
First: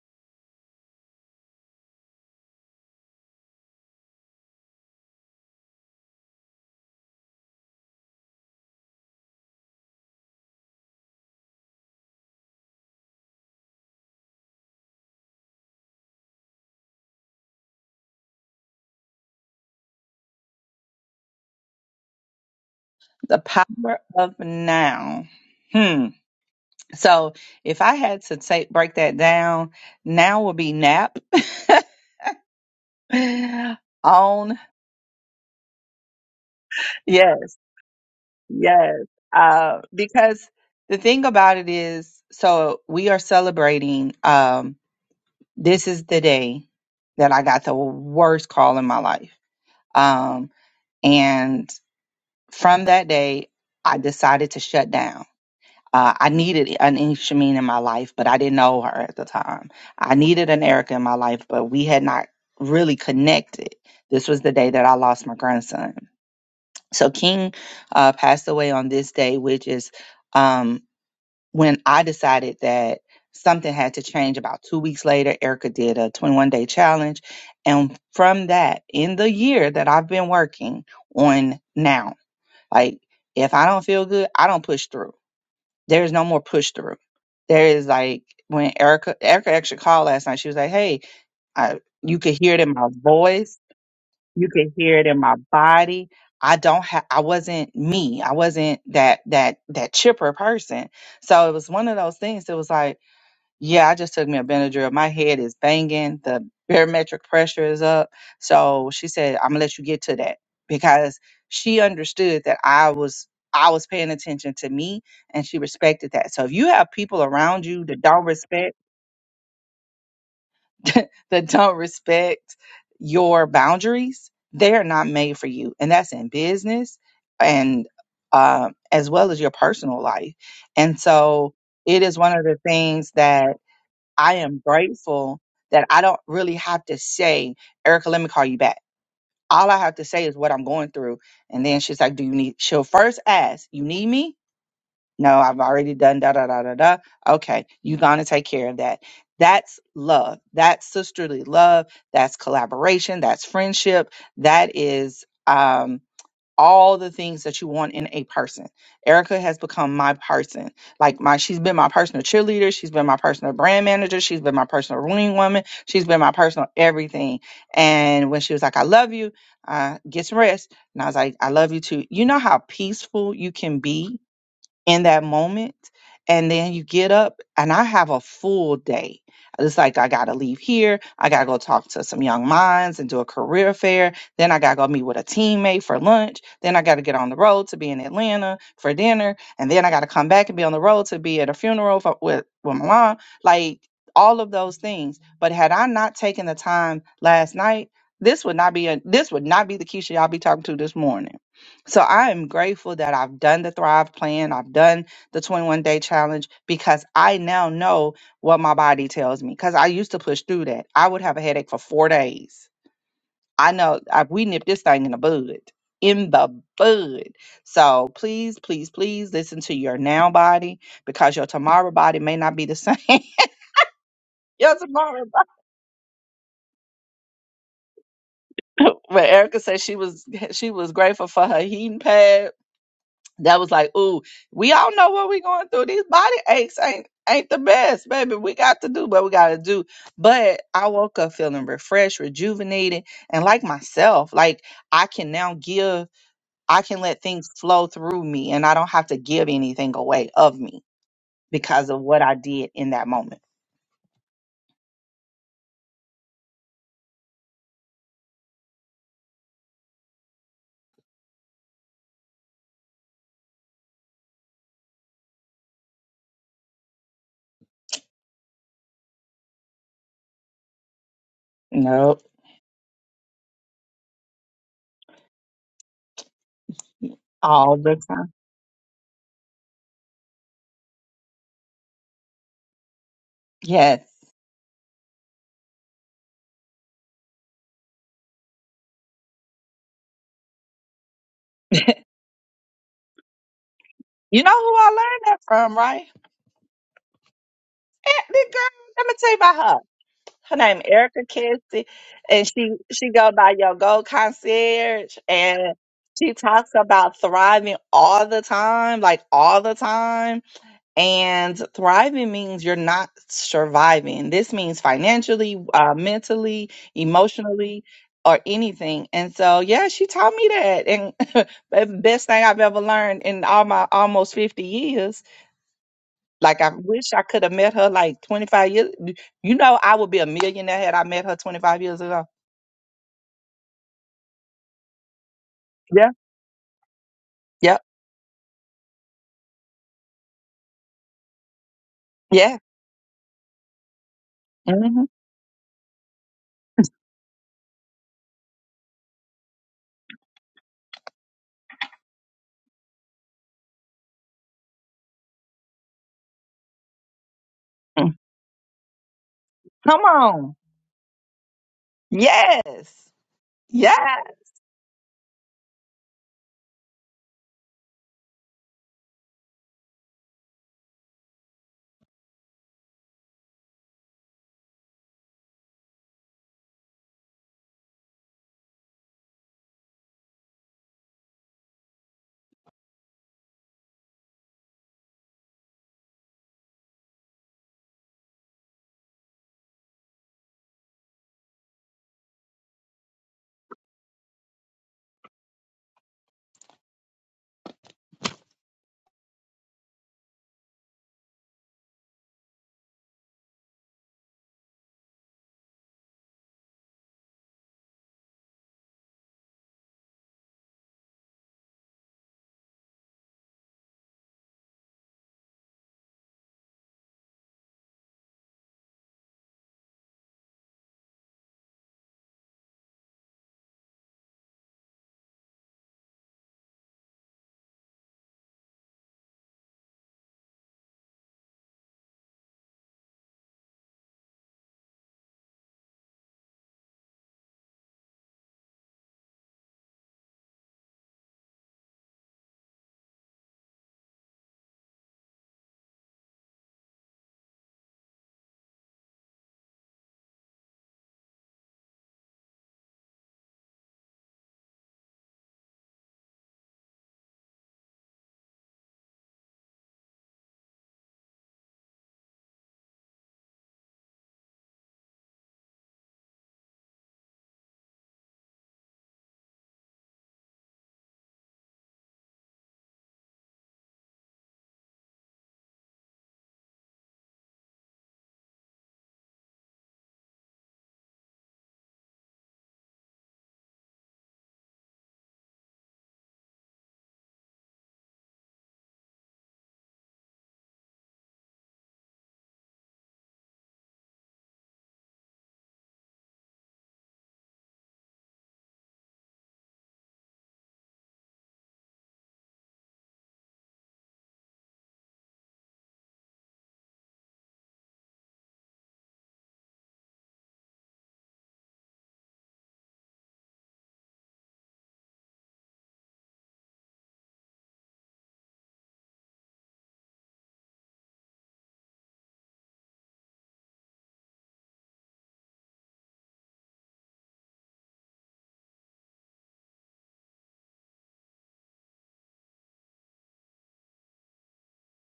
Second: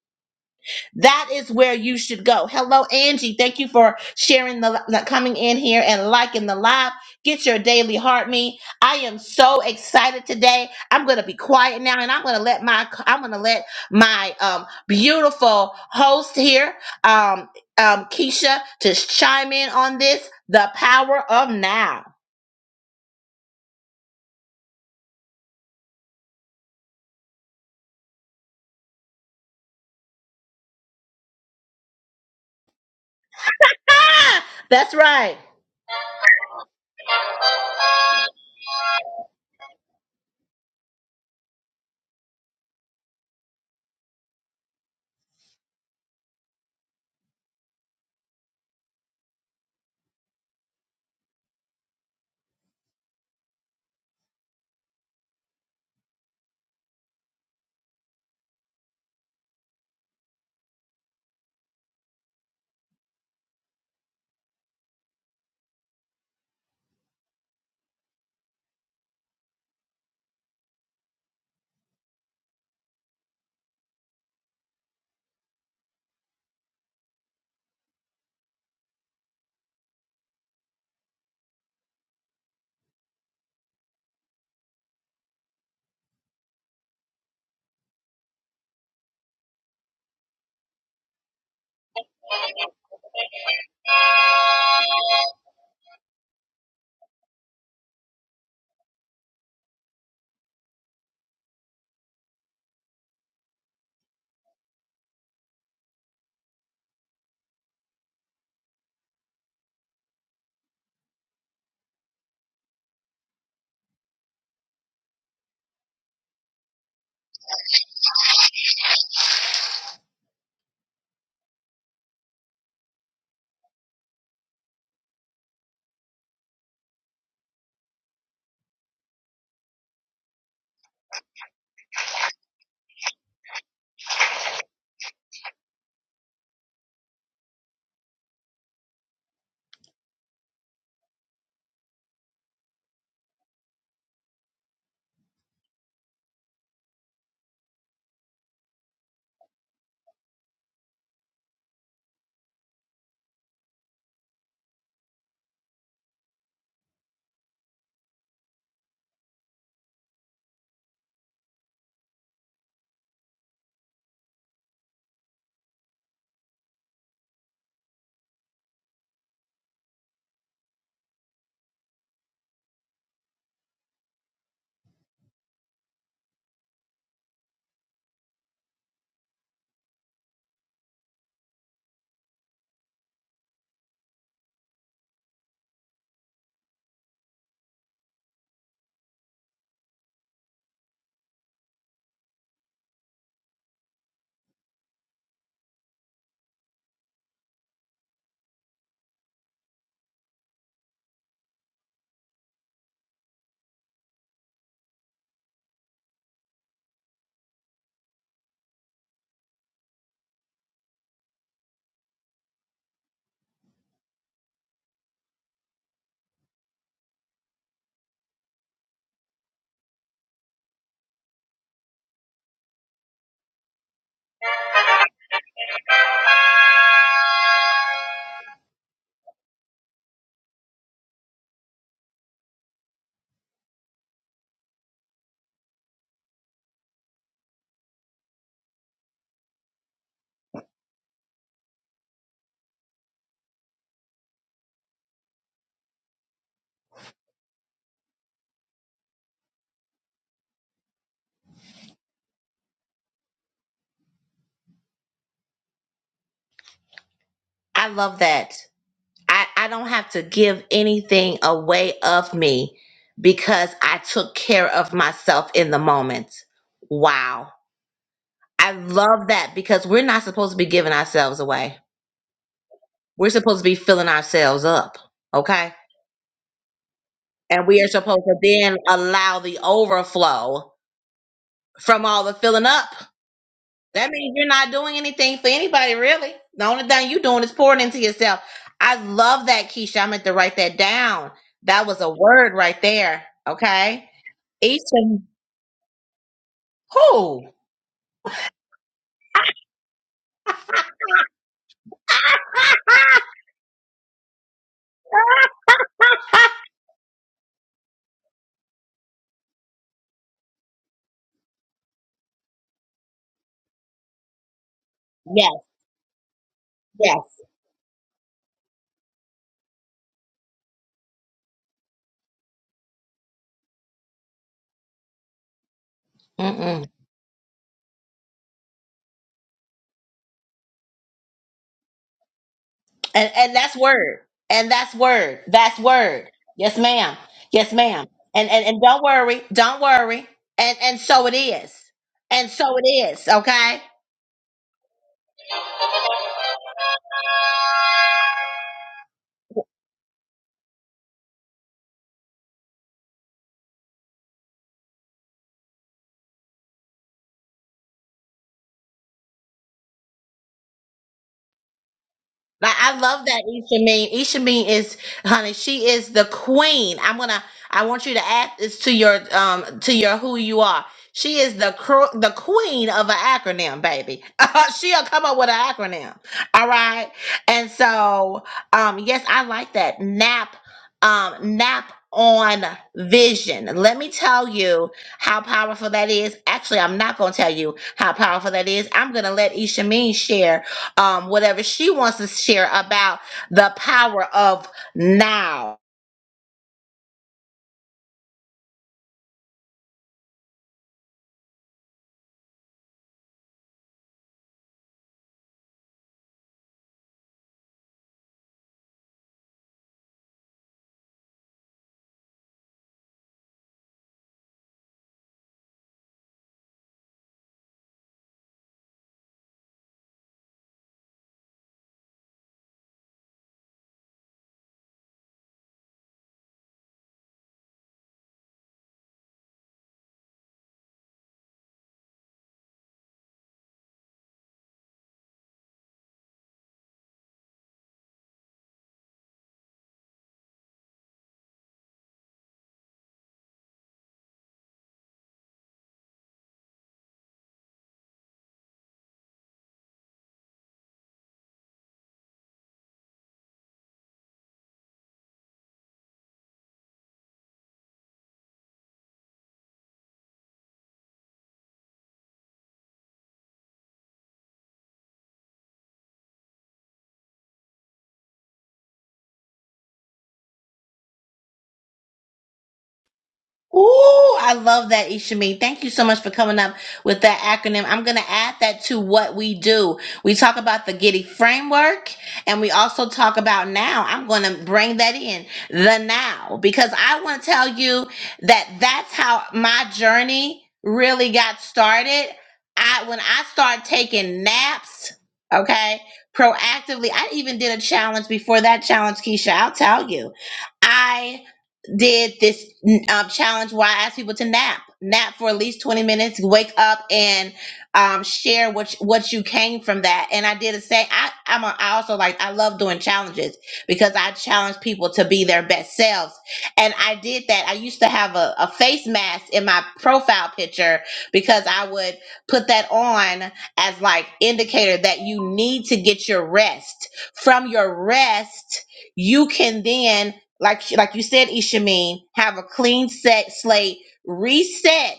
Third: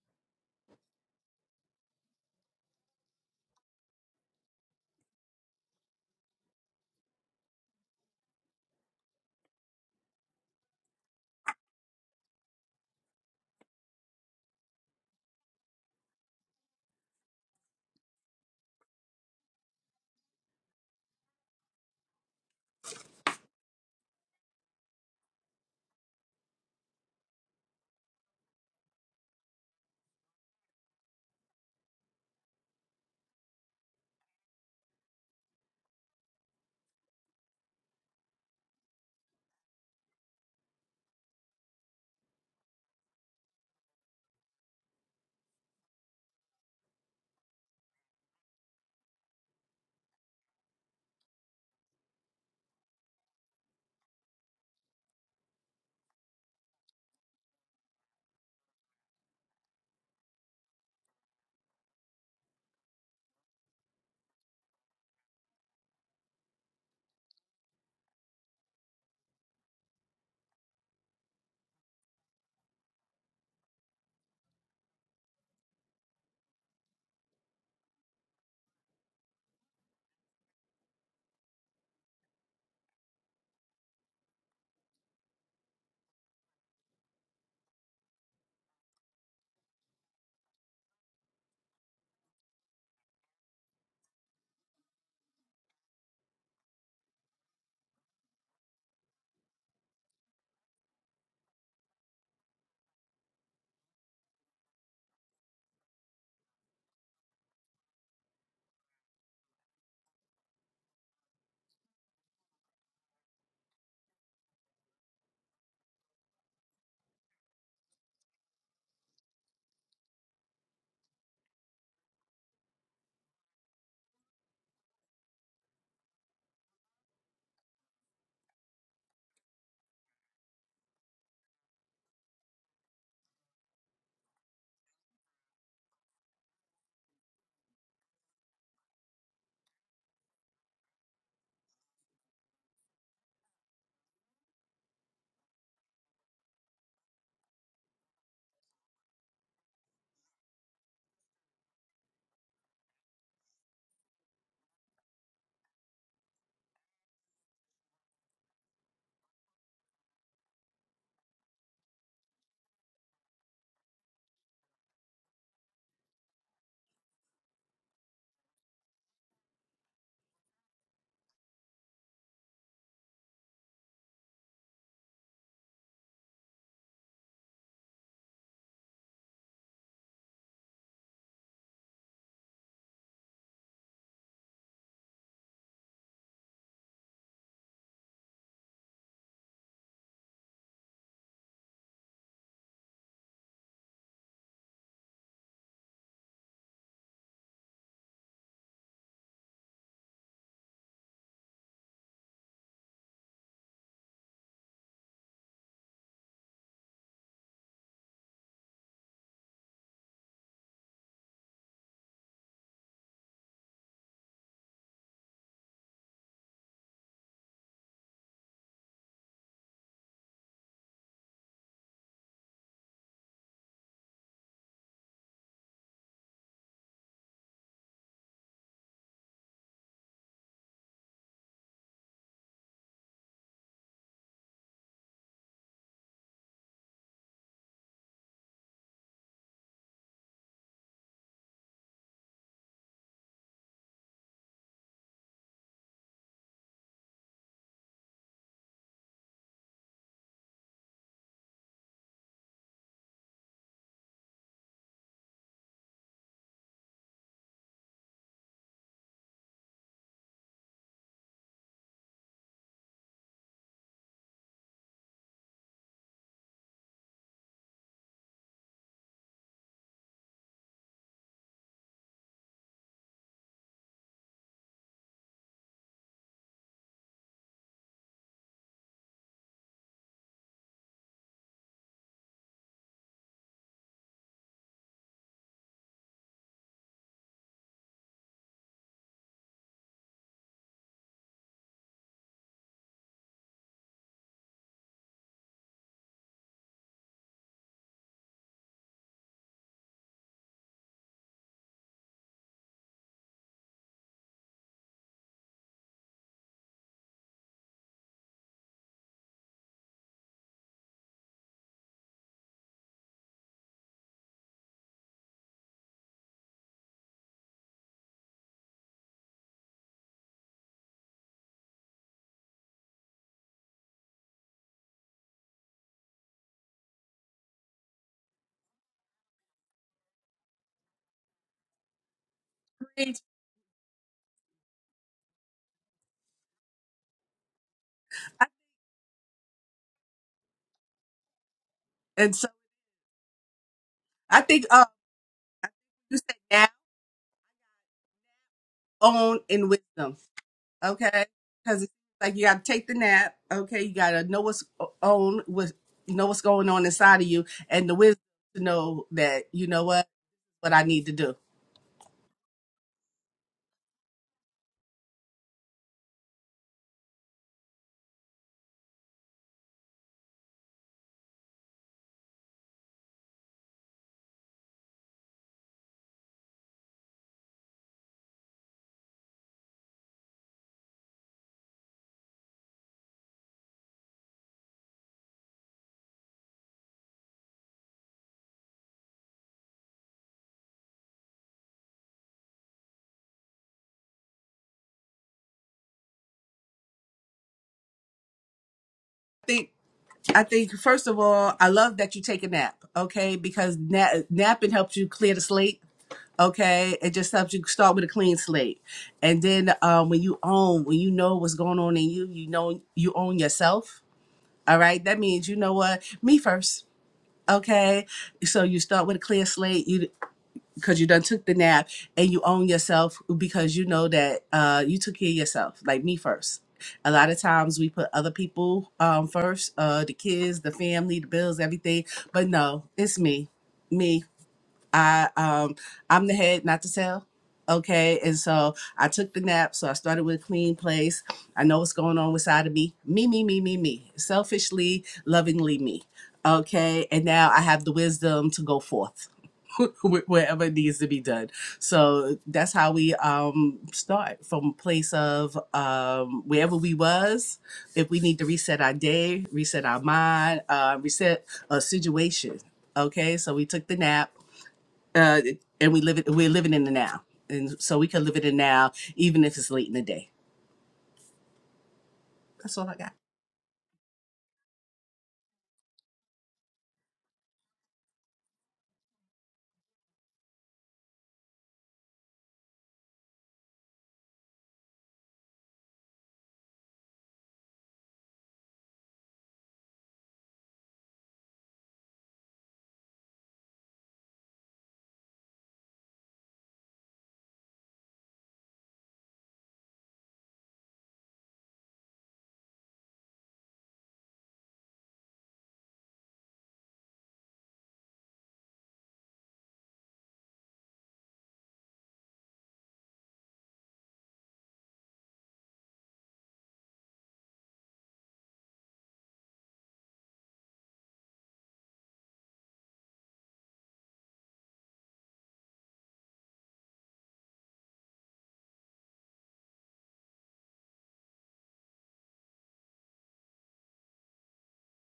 Speaker 2: that is where you should go. Hello, Angie. Thank you for sharing the, the- coming in here and liking the live. Get your daily heart me. I am so excited today. I'm gonna be quiet now, and I'm gonna let my I'm gonna let my um, beautiful host here, um, um, Keisha, to chime in on this. The power of now.
Speaker 1: The power of now. Hmm. So if I had to take break that down, now would be nap.
Speaker 2: Ah,
Speaker 1: On
Speaker 2: that's right.
Speaker 1: yes, yes. Uh, because the thing about it is, so we are celebrating. Um, this is the day that I got the worst call in my life. Um, and from that day, I decided to shut down. Uh, I needed an Shameen in my life, but I didn't know her at the time. I needed an Erica in my life, but we had not really connected. This was the day that I lost my grandson. So King uh, passed away on this day, which is um, when I decided that something had to change. About two weeks later, Erica did a 21 day challenge. And from that, in the year that I've been working on now, like if I don't feel good, I don't push through there's no more push through. There is like when Erica Erica actually called last night, she was like, Hey, I you could hear it in my voice, you could hear it in my body. I don't have I wasn't me. I wasn't that that that chipper person. So it was one of those things that was like yeah, I just took me a Benadryl. My head is banging. The barometric pressure is up. So she said, "I'm gonna let you get to that," because she understood that I was I was paying attention to me, and she respected that. So if you have people around you that don't respect that don't respect your boundaries, they are not made for you, and that's in business and um, as well as your personal life. And so it is one of the things that I am grateful that I don't really have to say, Erica, let me call you back. All I have to say is what I'm going through. And then she's like, Do you need? She'll first ask, You need me? No, I've already done da da da da da. Okay, you gonna take care of that. That's love. That's sisterly love. That's collaboration. That's friendship. That is um all the things that you want in a person. Erica has become my person. Like my she's been my personal cheerleader, she's been my personal brand manager, she's been my personal running woman, she's been my personal everything. And when she was like, I love you, uh, get some rest. And I was like, I love you too. You know how peaceful you can be in that moment and then you get up and i have a full day it's like i gotta leave here i gotta go talk to some young minds and do a career fair then i gotta go meet with a teammate for lunch then i gotta get on the road to be in atlanta for dinner and then i gotta come back and be on the road to be at a funeral for, with, with my mom like all of those things but had i not taken the time last night this would not be a this would not be the keisha y'all be talking to this morning so I am grateful that I've done the Thrive Plan, I've done the 21 Day Challenge because I now know what my body tells me. Because I used to push through that. I would have a headache for four days. I know I, we nipped this thing in the bud, in the bud. So please, please, please listen to your now body because your tomorrow body may not be the same. your tomorrow body. But Erica said she was she was grateful for her heating pad that was like, ooh, we all know what we're going through. These body aches ain't ain't the best, baby. We got to do what we gotta do. But I woke up feeling refreshed, rejuvenated, and like myself. Like I can now give, I can let things flow through me and I don't have to give anything away of me because of what I did in that moment.
Speaker 2: I love that. I, I don't have to give anything away of me because I took care of myself in the moment. Wow. I love that because we're not supposed to be giving ourselves away.
Speaker 1: Nope.
Speaker 2: We're supposed to be filling ourselves up. Okay. And
Speaker 1: All
Speaker 2: we are
Speaker 1: the
Speaker 2: supposed
Speaker 1: time.
Speaker 2: to then allow the overflow from all the filling up.
Speaker 1: Yes.
Speaker 2: That means you're not doing anything for anybody, really. The only thing you're doing is pouring into yourself. I love that, Keisha. I meant to write that down. That was a word right there. Okay.
Speaker 1: You know who
Speaker 2: each
Speaker 1: I learned
Speaker 2: and
Speaker 1: that from, right?
Speaker 2: who?
Speaker 1: Eh, the girl, let me tell you about her. her name Erica Cassie, and she she go by your gold concierge, and she talks about thriving all the time, like all the time. And thriving means you're not surviving. This means
Speaker 2: yes,
Speaker 1: financially, uh, mentally,
Speaker 2: yes.
Speaker 1: emotionally. Or anything, and so yeah, she taught me that, and the best thing I've ever learned in all my almost fifty years like I
Speaker 2: Mm-mm.
Speaker 1: wish I could have met her like 25 years. You know, I would be a millionaire had I met her 25 years ago.
Speaker 2: And, and that's word. And that's word. That's
Speaker 1: Yeah.
Speaker 2: word. Yes, ma'am. Yes,
Speaker 1: Yep.
Speaker 2: ma'am. And, and and don't worry. Don't worry. And and so it is.
Speaker 3: And so
Speaker 2: And
Speaker 1: Yeah.
Speaker 2: so it is. Okay.
Speaker 3: I think uh,
Speaker 1: hmm
Speaker 2: Thank
Speaker 3: you said now,
Speaker 2: you.
Speaker 3: own, in wisdom. okay? Because it's like you got to take the nap, okay? You got to know what's on, what know what's going on inside of you, and the wisdom to know that you know
Speaker 1: Come
Speaker 3: what
Speaker 1: on.
Speaker 3: what I need to do. I
Speaker 2: Like I
Speaker 1: Yes.
Speaker 2: love that Isha
Speaker 1: Yes.
Speaker 2: Mean. Isha Mean is, honey, she is the queen. I'm gonna. I want you to add this to your um to your who you are. She is the cr- the queen of an acronym, baby. She'll come up with an acronym. All right. And so, um, yes, I like that nap, um, nap on vision. Let me tell you how powerful that is. Actually, I'm not gonna tell you how powerful that is. I'm gonna let Isha Mean share um, whatever she wants to share about the power of now
Speaker 3: think I think first of all, I love that you take a nap, okay? Because na- napping helps you clear the slate. Okay, it just helps you start with a clean slate, and then um, when you own, when you know what's going on in you, you know you own yourself. All right, that means you know what me first. Okay, so you start with a clear slate. You because you done took the nap and you own yourself because you know that uh, you took care of yourself, like me first. A lot of times we put other people um, first, uh, the kids, the family, the bills, everything. But no, it's me. Me I um I'm the head, not the tail. Okay. And so I took the nap. So I started with a clean place. I know what's going on inside of me. Me, me, me, me, me. Selfishly, lovingly me. Okay. And now I have the wisdom to go forth. wh- wherever it needs to be done. So that's how we um, start from a place of um, wherever we was. If we need to reset our day, reset our mind, uh, reset a situation. Okay, so we took the nap uh, and we live it. We're living in the now, and so we can live it in now, even if it's late in the day. That's all I got.
Speaker 2: Ooh, I love that, Ishami. Thank you so much for coming up with that acronym. I'm going to add that to what we do. We talk about the Giddy framework, and we also talk about now. I'm going to bring that in the now because I want to tell you that that's how my journey really got started. I when I started taking naps, okay, proactively. I even did a challenge before that challenge, Keisha. I'll tell you, I did this mm, um, challenge where I asked people to nap, nap for at least 20 minutes, wake up and um, share what you- what you came from that. And I did the same. I I'm a, I also like I love doing challenges because I challenge people to be their best selves. And I did that. I used to have a, a face mask in my profile picture because I would put that on as like indicator that you need to get your rest. From your rest, you can then like like you said, Ishamin, have a clean set slate, reset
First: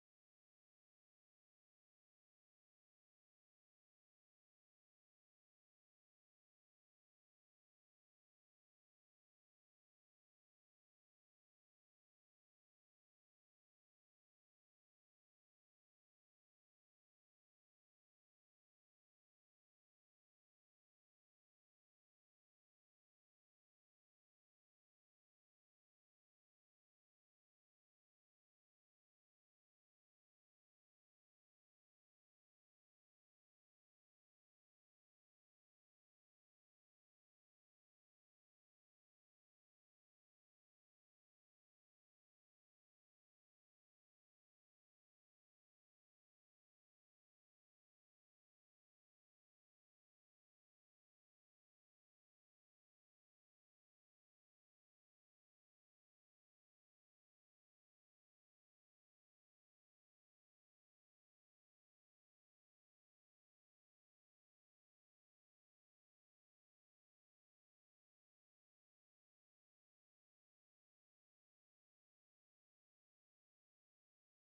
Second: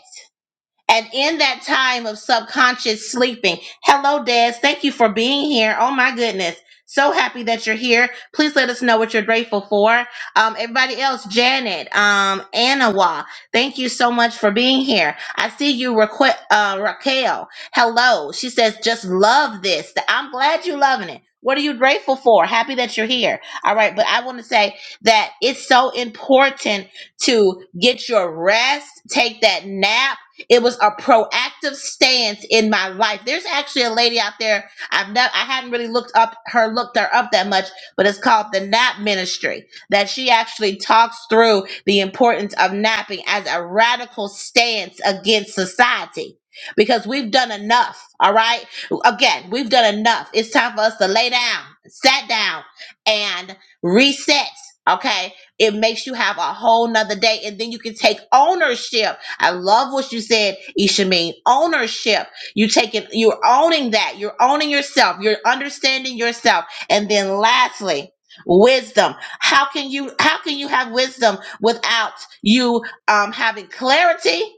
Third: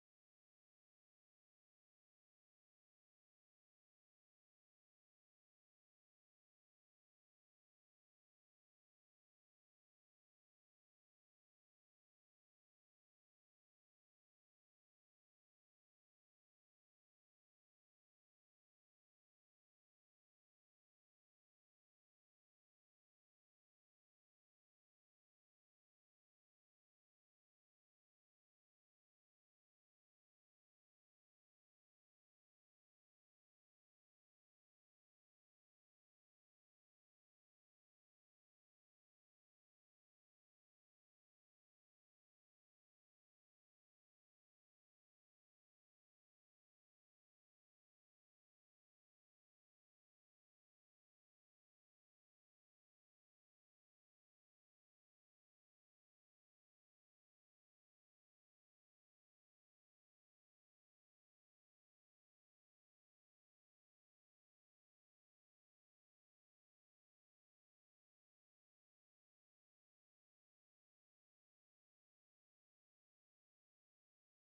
Speaker 2: and in that time of subconscious sleeping, hello, Des. Thank you for being here. Oh, my goodness. So happy that you're here. Please let us know what you're grateful for. Um, everybody else, Janet, um, Anawa, thank you so much for being here. I see you, Raquel, uh, Raquel. Hello. She says, just love this. I'm glad you're loving it. What are you grateful for? Happy that you're here. All right. But I want to say that it's so important to get your rest, take that nap it was a proactive stance in my life. There's actually a lady out there. I've never, I hadn't really looked up her, looked her up that much, but it's called the Nap Ministry. That she actually talks through the importance of napping as a radical stance against society. Because we've done enough, all right? Again, we've done enough. It's time for us to lay down, sat down, and reset, okay? It makes you have a whole nother day, and then you can take ownership I love what you said, Ishameen. Ownership. You taking you're owning that. You're owning yourself. You're understanding yourself. And then lastly, wisdom. How can you how can you have wisdom without you um having clarity?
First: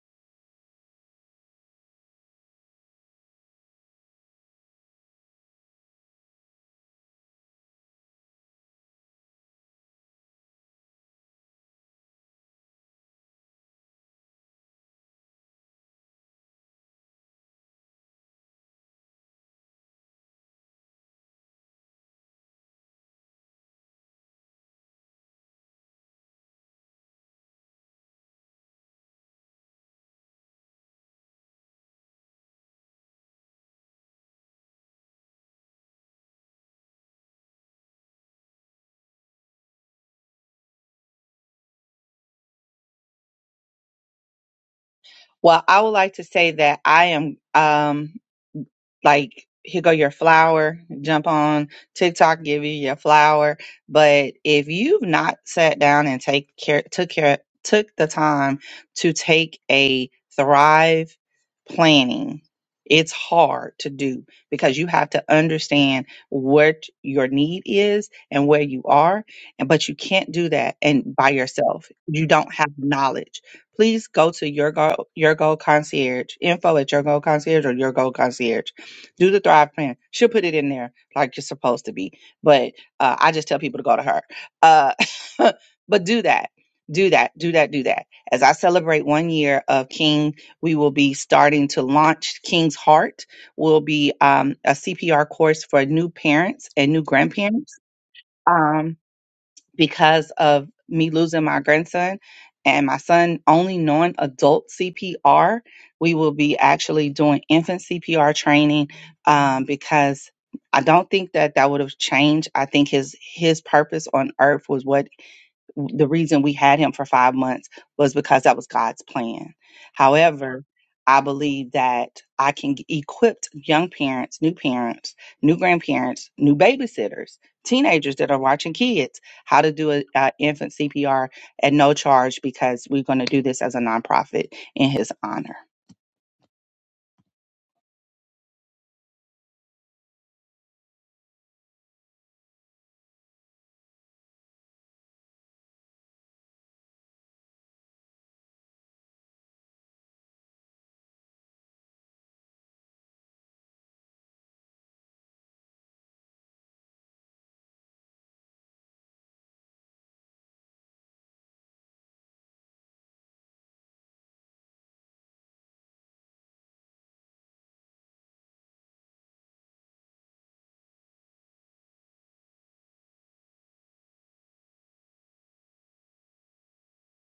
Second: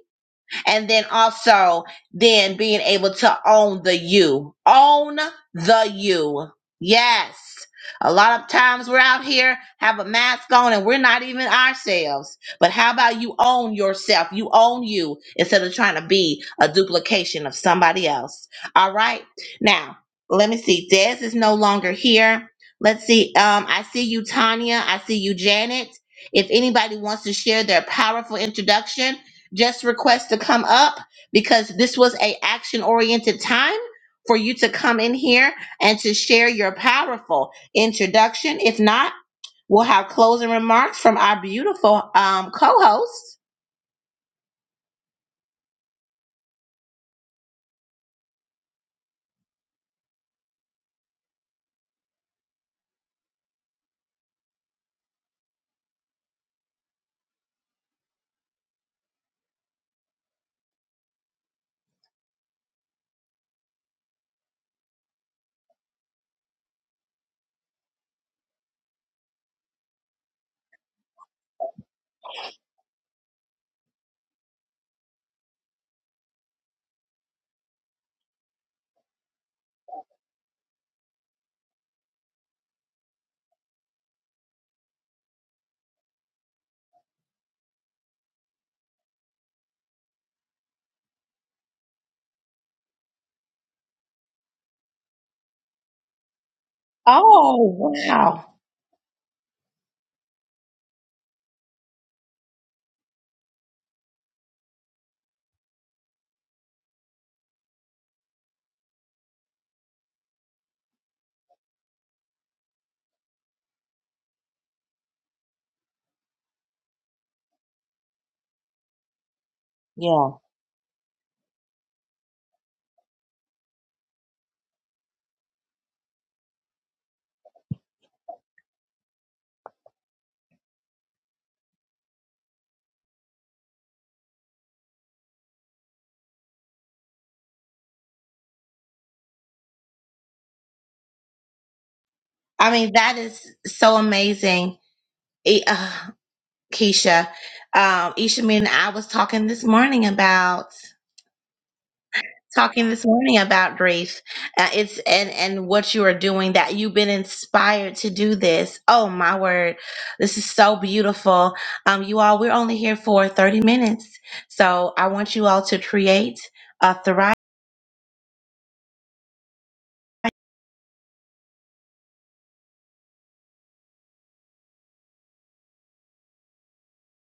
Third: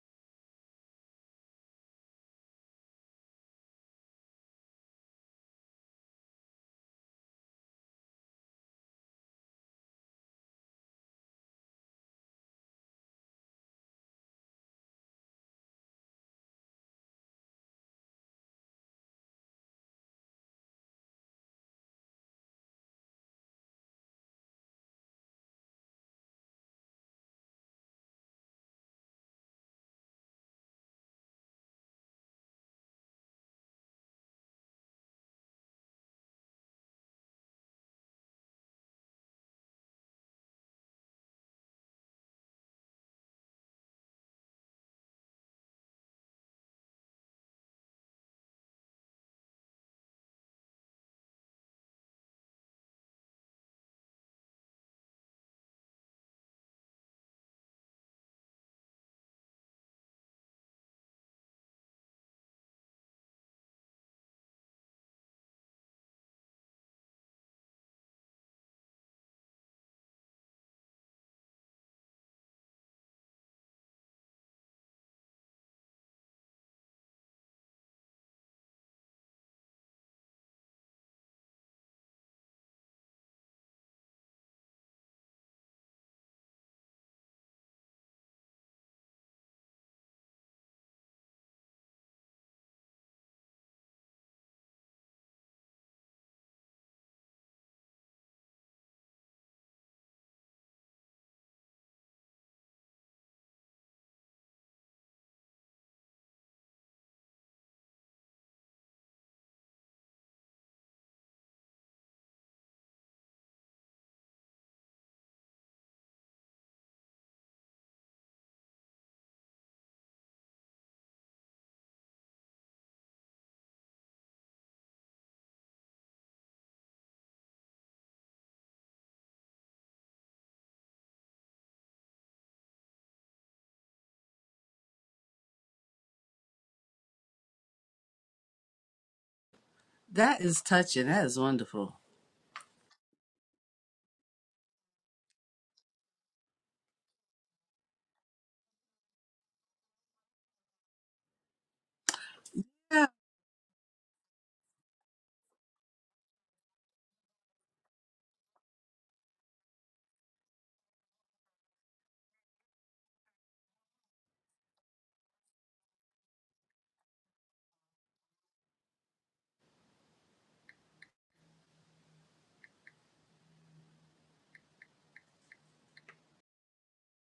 Speaker 2: and then also then being able to own the you own the you yes a lot of times we're out here have a mask on and we're not even ourselves but how about you own yourself you own you instead of trying to be a duplication of somebody else all right now let me see des is no longer here let's see um i see you tanya i see you janet if anybody wants to share their powerful introduction just request to come up because this was a action oriented time for you to come in here and to share your powerful introduction if not we'll have closing remarks from our beautiful um, co-host
Speaker 1: Well, I would like to say that I am. Um, like here go your flower jump on tiktok give you your flower but if you've not sat down and take care took care took the time to take a thrive planning it's hard to do because you have to understand what your need is and where you are and but you can't do that and by yourself you don't have knowledge please go to your go your goal concierge info at your goal concierge or your goal concierge do the thrive plan she'll put it in there like you're supposed to be but uh, i just tell people to go to her uh, but do that do that do that do that as i celebrate one year of king we will be starting to launch king's heart will be um, a cpr course for new parents and new
Speaker 2: oh
Speaker 1: grandparents
Speaker 2: wow
Speaker 1: Um, because of me losing my grandson and my son only knowing adult CPR, we will be actually doing infant CPR training um, because I don't think that that would have changed. I think his his purpose on earth was what the reason we had him for five months was because that was God's plan.
Speaker 2: yeah
Speaker 1: However, I believe that I can g- equip young parents, new parents, new grandparents, new babysitters, teenagers that are watching kids how to do an infant CPR at no charge because we're going to do this as a nonprofit in his honor.
Speaker 3: That is touching. That is wonderful.
Speaker 2: i mean that is so amazing E- uh, keisha um, isha me and i was talking this morning about talking this morning about grief. Uh, it's and and what you are doing that you've been inspired to do this. Oh my word, this is so beautiful. Um, you all, we're only here for thirty minutes, so I want you all to create a thrive.